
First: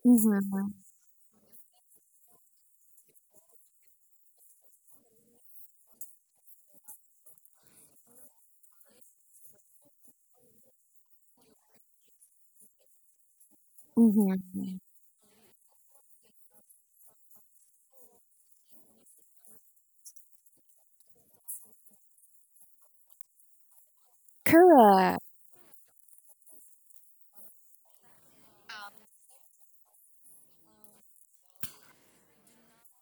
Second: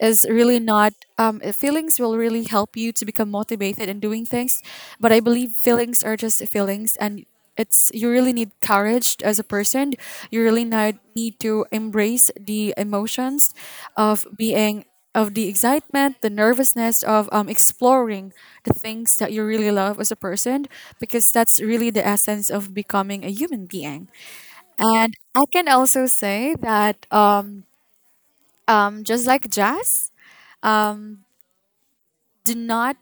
[SPEAKER 2] is really
[SPEAKER 1] Mhm,
[SPEAKER 2] not, feelings will really help you to become motivated in doing things. But I believe feelings are just feelings, and it's you really need courage as a person. You really need to embrace the emotions of
[SPEAKER 1] mhm.
[SPEAKER 2] being of the excitement, the nervousness of exploring the things that you really love as a person because that's really the essence of becoming a human being. And
[SPEAKER 1] Correct.
[SPEAKER 2] I can also say that just like Jazz, do not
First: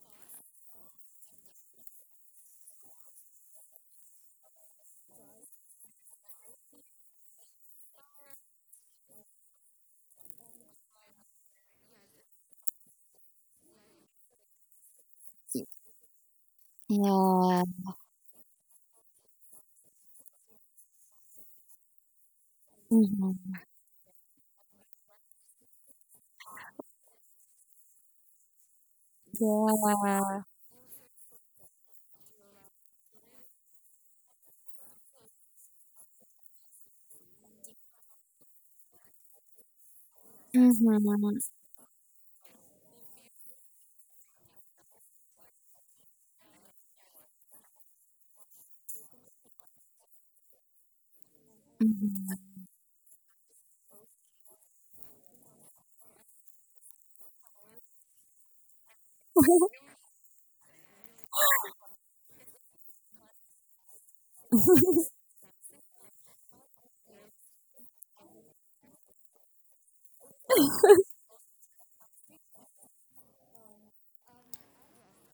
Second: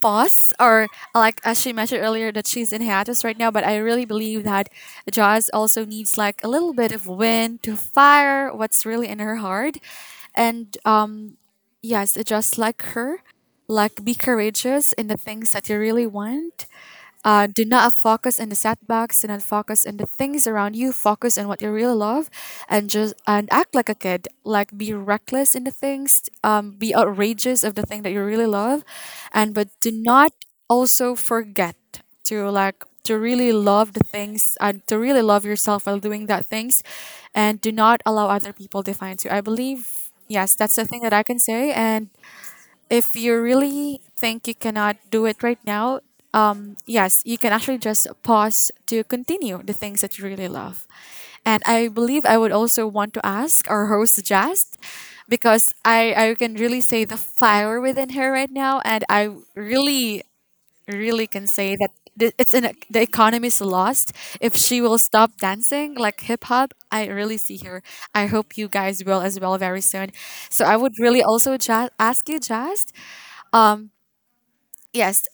[SPEAKER 2] boss or like as she mentioned earlier that she's in hiatus right now, but I really believe that Jazz also needs like a little bit of wind to fire what's really in her heart. And yes, just like her, like be courageous in the things that you really want. Do
[SPEAKER 1] Yeah.
[SPEAKER 2] not focus on the setbacks. Do not focus on the things around you. Focus on what you really love, and just and
[SPEAKER 1] Mhm.
[SPEAKER 2] act like a kid. Like be reckless in the things. Be outrageous of the thing that you really love, and but do not
[SPEAKER 1] Yeah.
[SPEAKER 2] also forget to like to really love the things and to really love yourself while doing that things, and do not allow other people define you. I believe yes, that's the thing that I can
[SPEAKER 1] Mhm,
[SPEAKER 2] say, and if you really think you cannot do it right now, yes, you can actually just pause to continue the things that you really love. And I believe
[SPEAKER 1] mhm.
[SPEAKER 2] I would also want to ask our host Jazz, because I can really say the fire within her right now, and I
[SPEAKER 1] (laughs)
[SPEAKER 2] really, really can say that the economy's lost if she will stop dancing like hip hop. I really see her. I hope you guys will as well very soon. So I would really also just ask you, Jazz, um, yes,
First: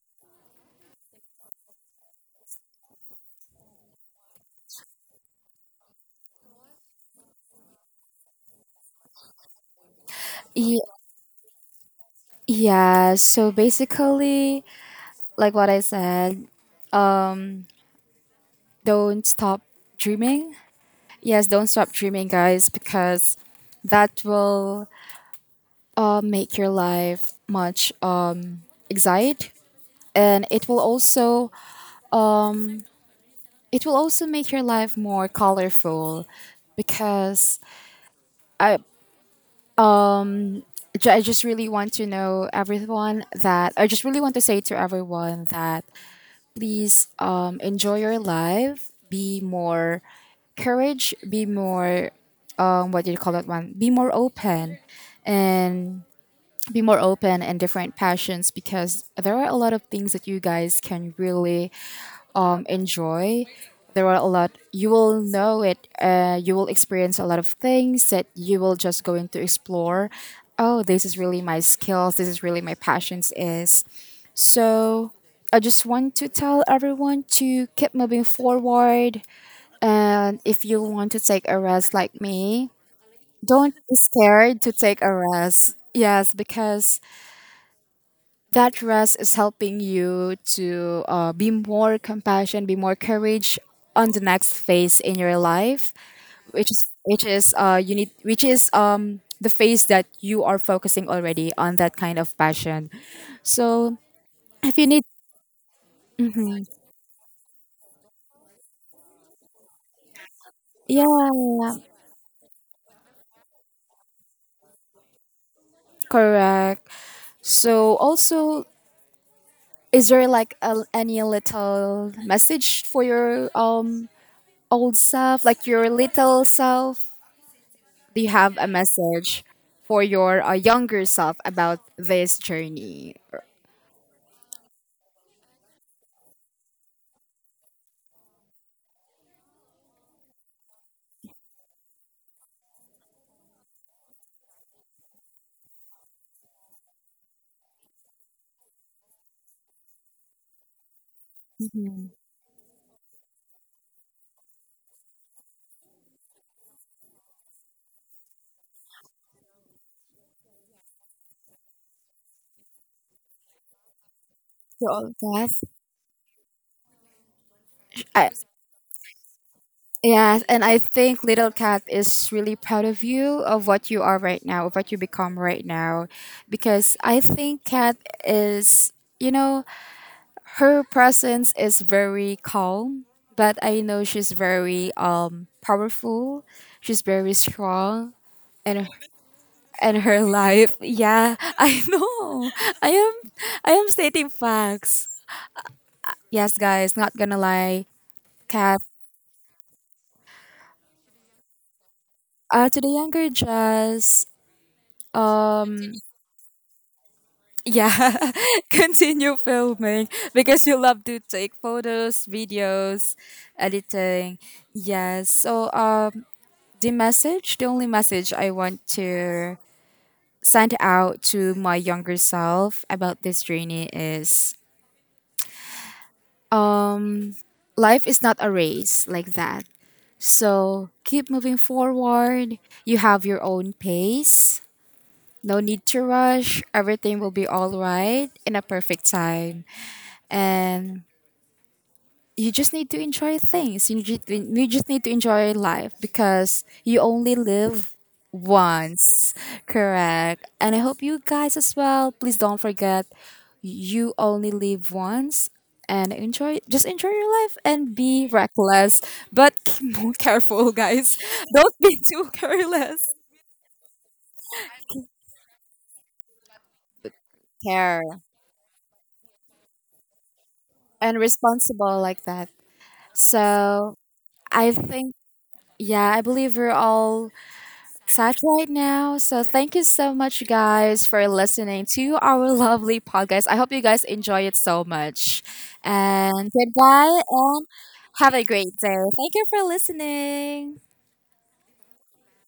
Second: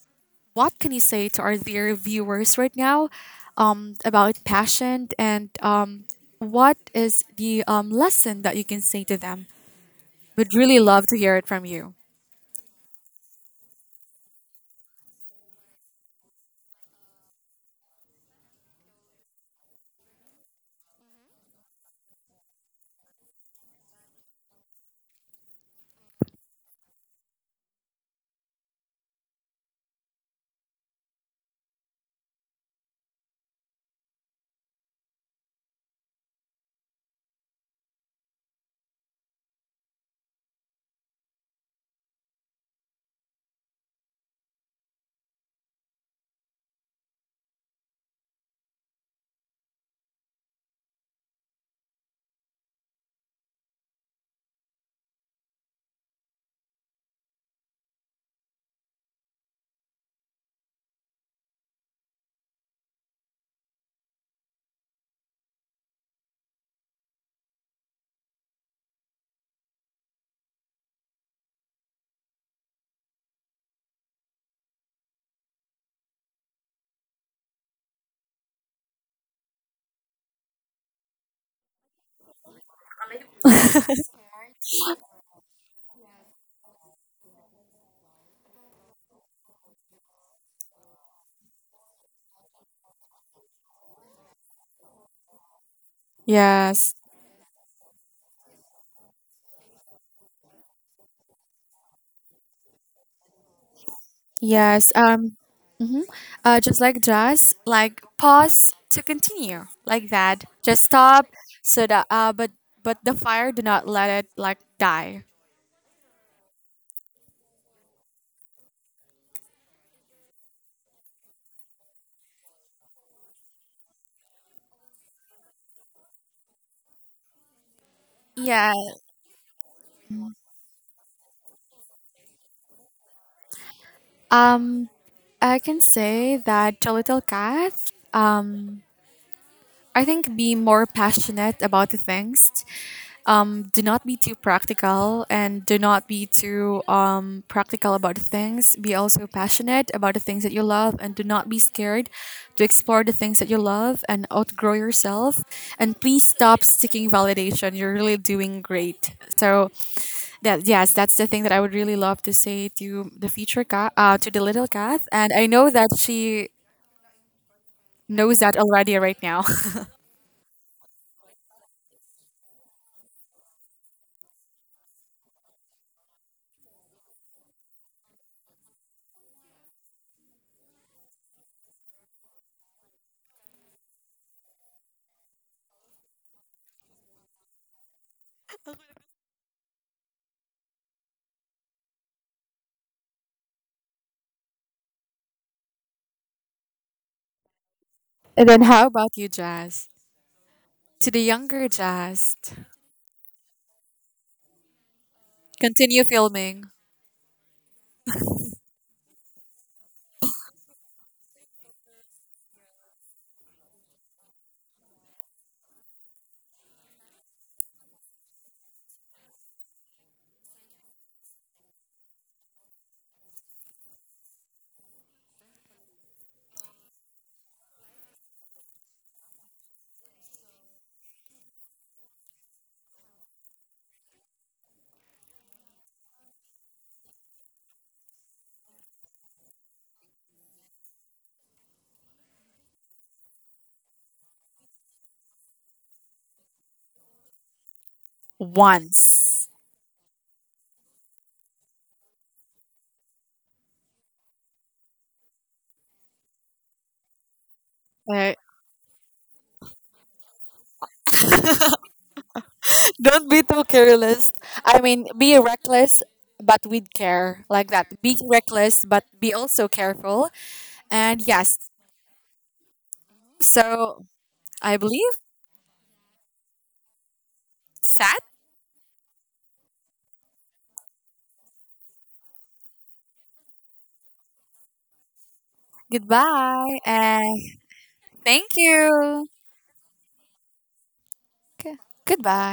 [SPEAKER 2] what can you say to our dear viewers right now about passion and what is the lesson that you can say to them? Would really
[SPEAKER 1] Ye
[SPEAKER 2] love to hear it from you.
[SPEAKER 1] Yeah, so basically, like what I said, don't stop dreaming. Yes, don't stop dreaming, guys, because that will, make your life much, excited, and it will also, it will also make your life more colorful. Because I, I just really want to know everyone, that I just really want to say to everyone that please, enjoy your life, be more courage, be more, what do you call that one? Be more open, and be more open and different passions, because there are a lot of things that you guys can really, enjoy. There are a lot, you will know it, you will experience a lot of things that you will just going to explore. Oh, this is really my skills, this is really my passions is. So I just want to tell everyone to keep moving forward. And if you want to take a rest like me, don't be
[SPEAKER 2] (laughs)
[SPEAKER 1] scared to take a rest. Yes, because that rest is helping you to, be more compassion, be more courage on the next phase in your life, which is
[SPEAKER 2] Yes,
[SPEAKER 1] which is you need, which is, the phase that you are focusing already on that kind of passion. So if you
[SPEAKER 2] yes.
[SPEAKER 1] need,
[SPEAKER 2] Mhm. Just like Jazz, like pause to continue, like that. Just stop,
[SPEAKER 1] yeah,
[SPEAKER 2] so that but the fire do not let it like die.
[SPEAKER 1] correct. So also, is there like a, any little message for your, old self, like your little self? Do you have a
[SPEAKER 2] Yeah.
[SPEAKER 1] message for your, younger self about this journey?
[SPEAKER 2] Um, I can say that the little Cat. Um, I think be more passionate about the things. Do not be too practical and do not be too practical about the things. Be also passionate about the things that you love and do not be
[SPEAKER 1] Mhm.
[SPEAKER 2] scared to explore the things that you love and outgrow yourself. And please stop seeking validation. You're really doing great. So, that yes, that's the thing that I would really love to say to the future Kath, to the little
[SPEAKER 1] So
[SPEAKER 2] Kath. And I
[SPEAKER 1] all
[SPEAKER 2] know that she
[SPEAKER 1] I,
[SPEAKER 2] knows that already right now.
[SPEAKER 1] yes, and I think Little Cat is really proud of you, of what you are right now, of what you become right now, because I think Cat is, you know, her presence is very calm, but I know she's very, powerful. She's very strong, and and her life. Yeah, (laughs) I know. I am I am stating facts. Yes, guys, not gonna lie.
[SPEAKER 2] (laughs) And then
[SPEAKER 1] Kath,
[SPEAKER 2] how about you, Jazz? To the younger Just,
[SPEAKER 1] to the younger Jazz, um,
[SPEAKER 2] continue filming
[SPEAKER 1] yeah, (laughs) continue filming because you love to take photos, videos, editing. Yes, so the message, the only message I want to send out to my younger self about this journey is, um life is not a race, like that. So keep moving forward, you have your own pace, no need to rush, everything will be all right in a perfect time. And you just need to enjoy things. You just need to enjoy life because you only live once.
[SPEAKER 2] once.
[SPEAKER 1] Correct. And I hope you guys as well. Please don't forget, you only live once, and enjoy, just enjoy your life and be
[SPEAKER 2] Uh,
[SPEAKER 1] reckless, but (laughs) more careful, guys, don't be too (laughs)
[SPEAKER 2] (laughs)
[SPEAKER 1] careless,
[SPEAKER 2] don't be too careless. I mean be reckless but with care, like that. Be
[SPEAKER 1] care
[SPEAKER 2] reckless but be also careful, and
[SPEAKER 1] and
[SPEAKER 2] yes,
[SPEAKER 1] responsible, like that. So
[SPEAKER 2] so
[SPEAKER 1] I
[SPEAKER 2] I believe
[SPEAKER 1] think, yeah, I believe we're all
[SPEAKER 2] that
[SPEAKER 1] sad right now. So thank you so much, guys, for listening to our (laughs) lovely podcast. I hope you guys enjoy it so much. And
[SPEAKER 2] goodbye
[SPEAKER 1] goodbye,
[SPEAKER 2] and
[SPEAKER 1] and have a
[SPEAKER 2] thank
[SPEAKER 1] great day.
[SPEAKER 2] you.
[SPEAKER 1] Thank you for listening.
[SPEAKER 2] K- goodbye.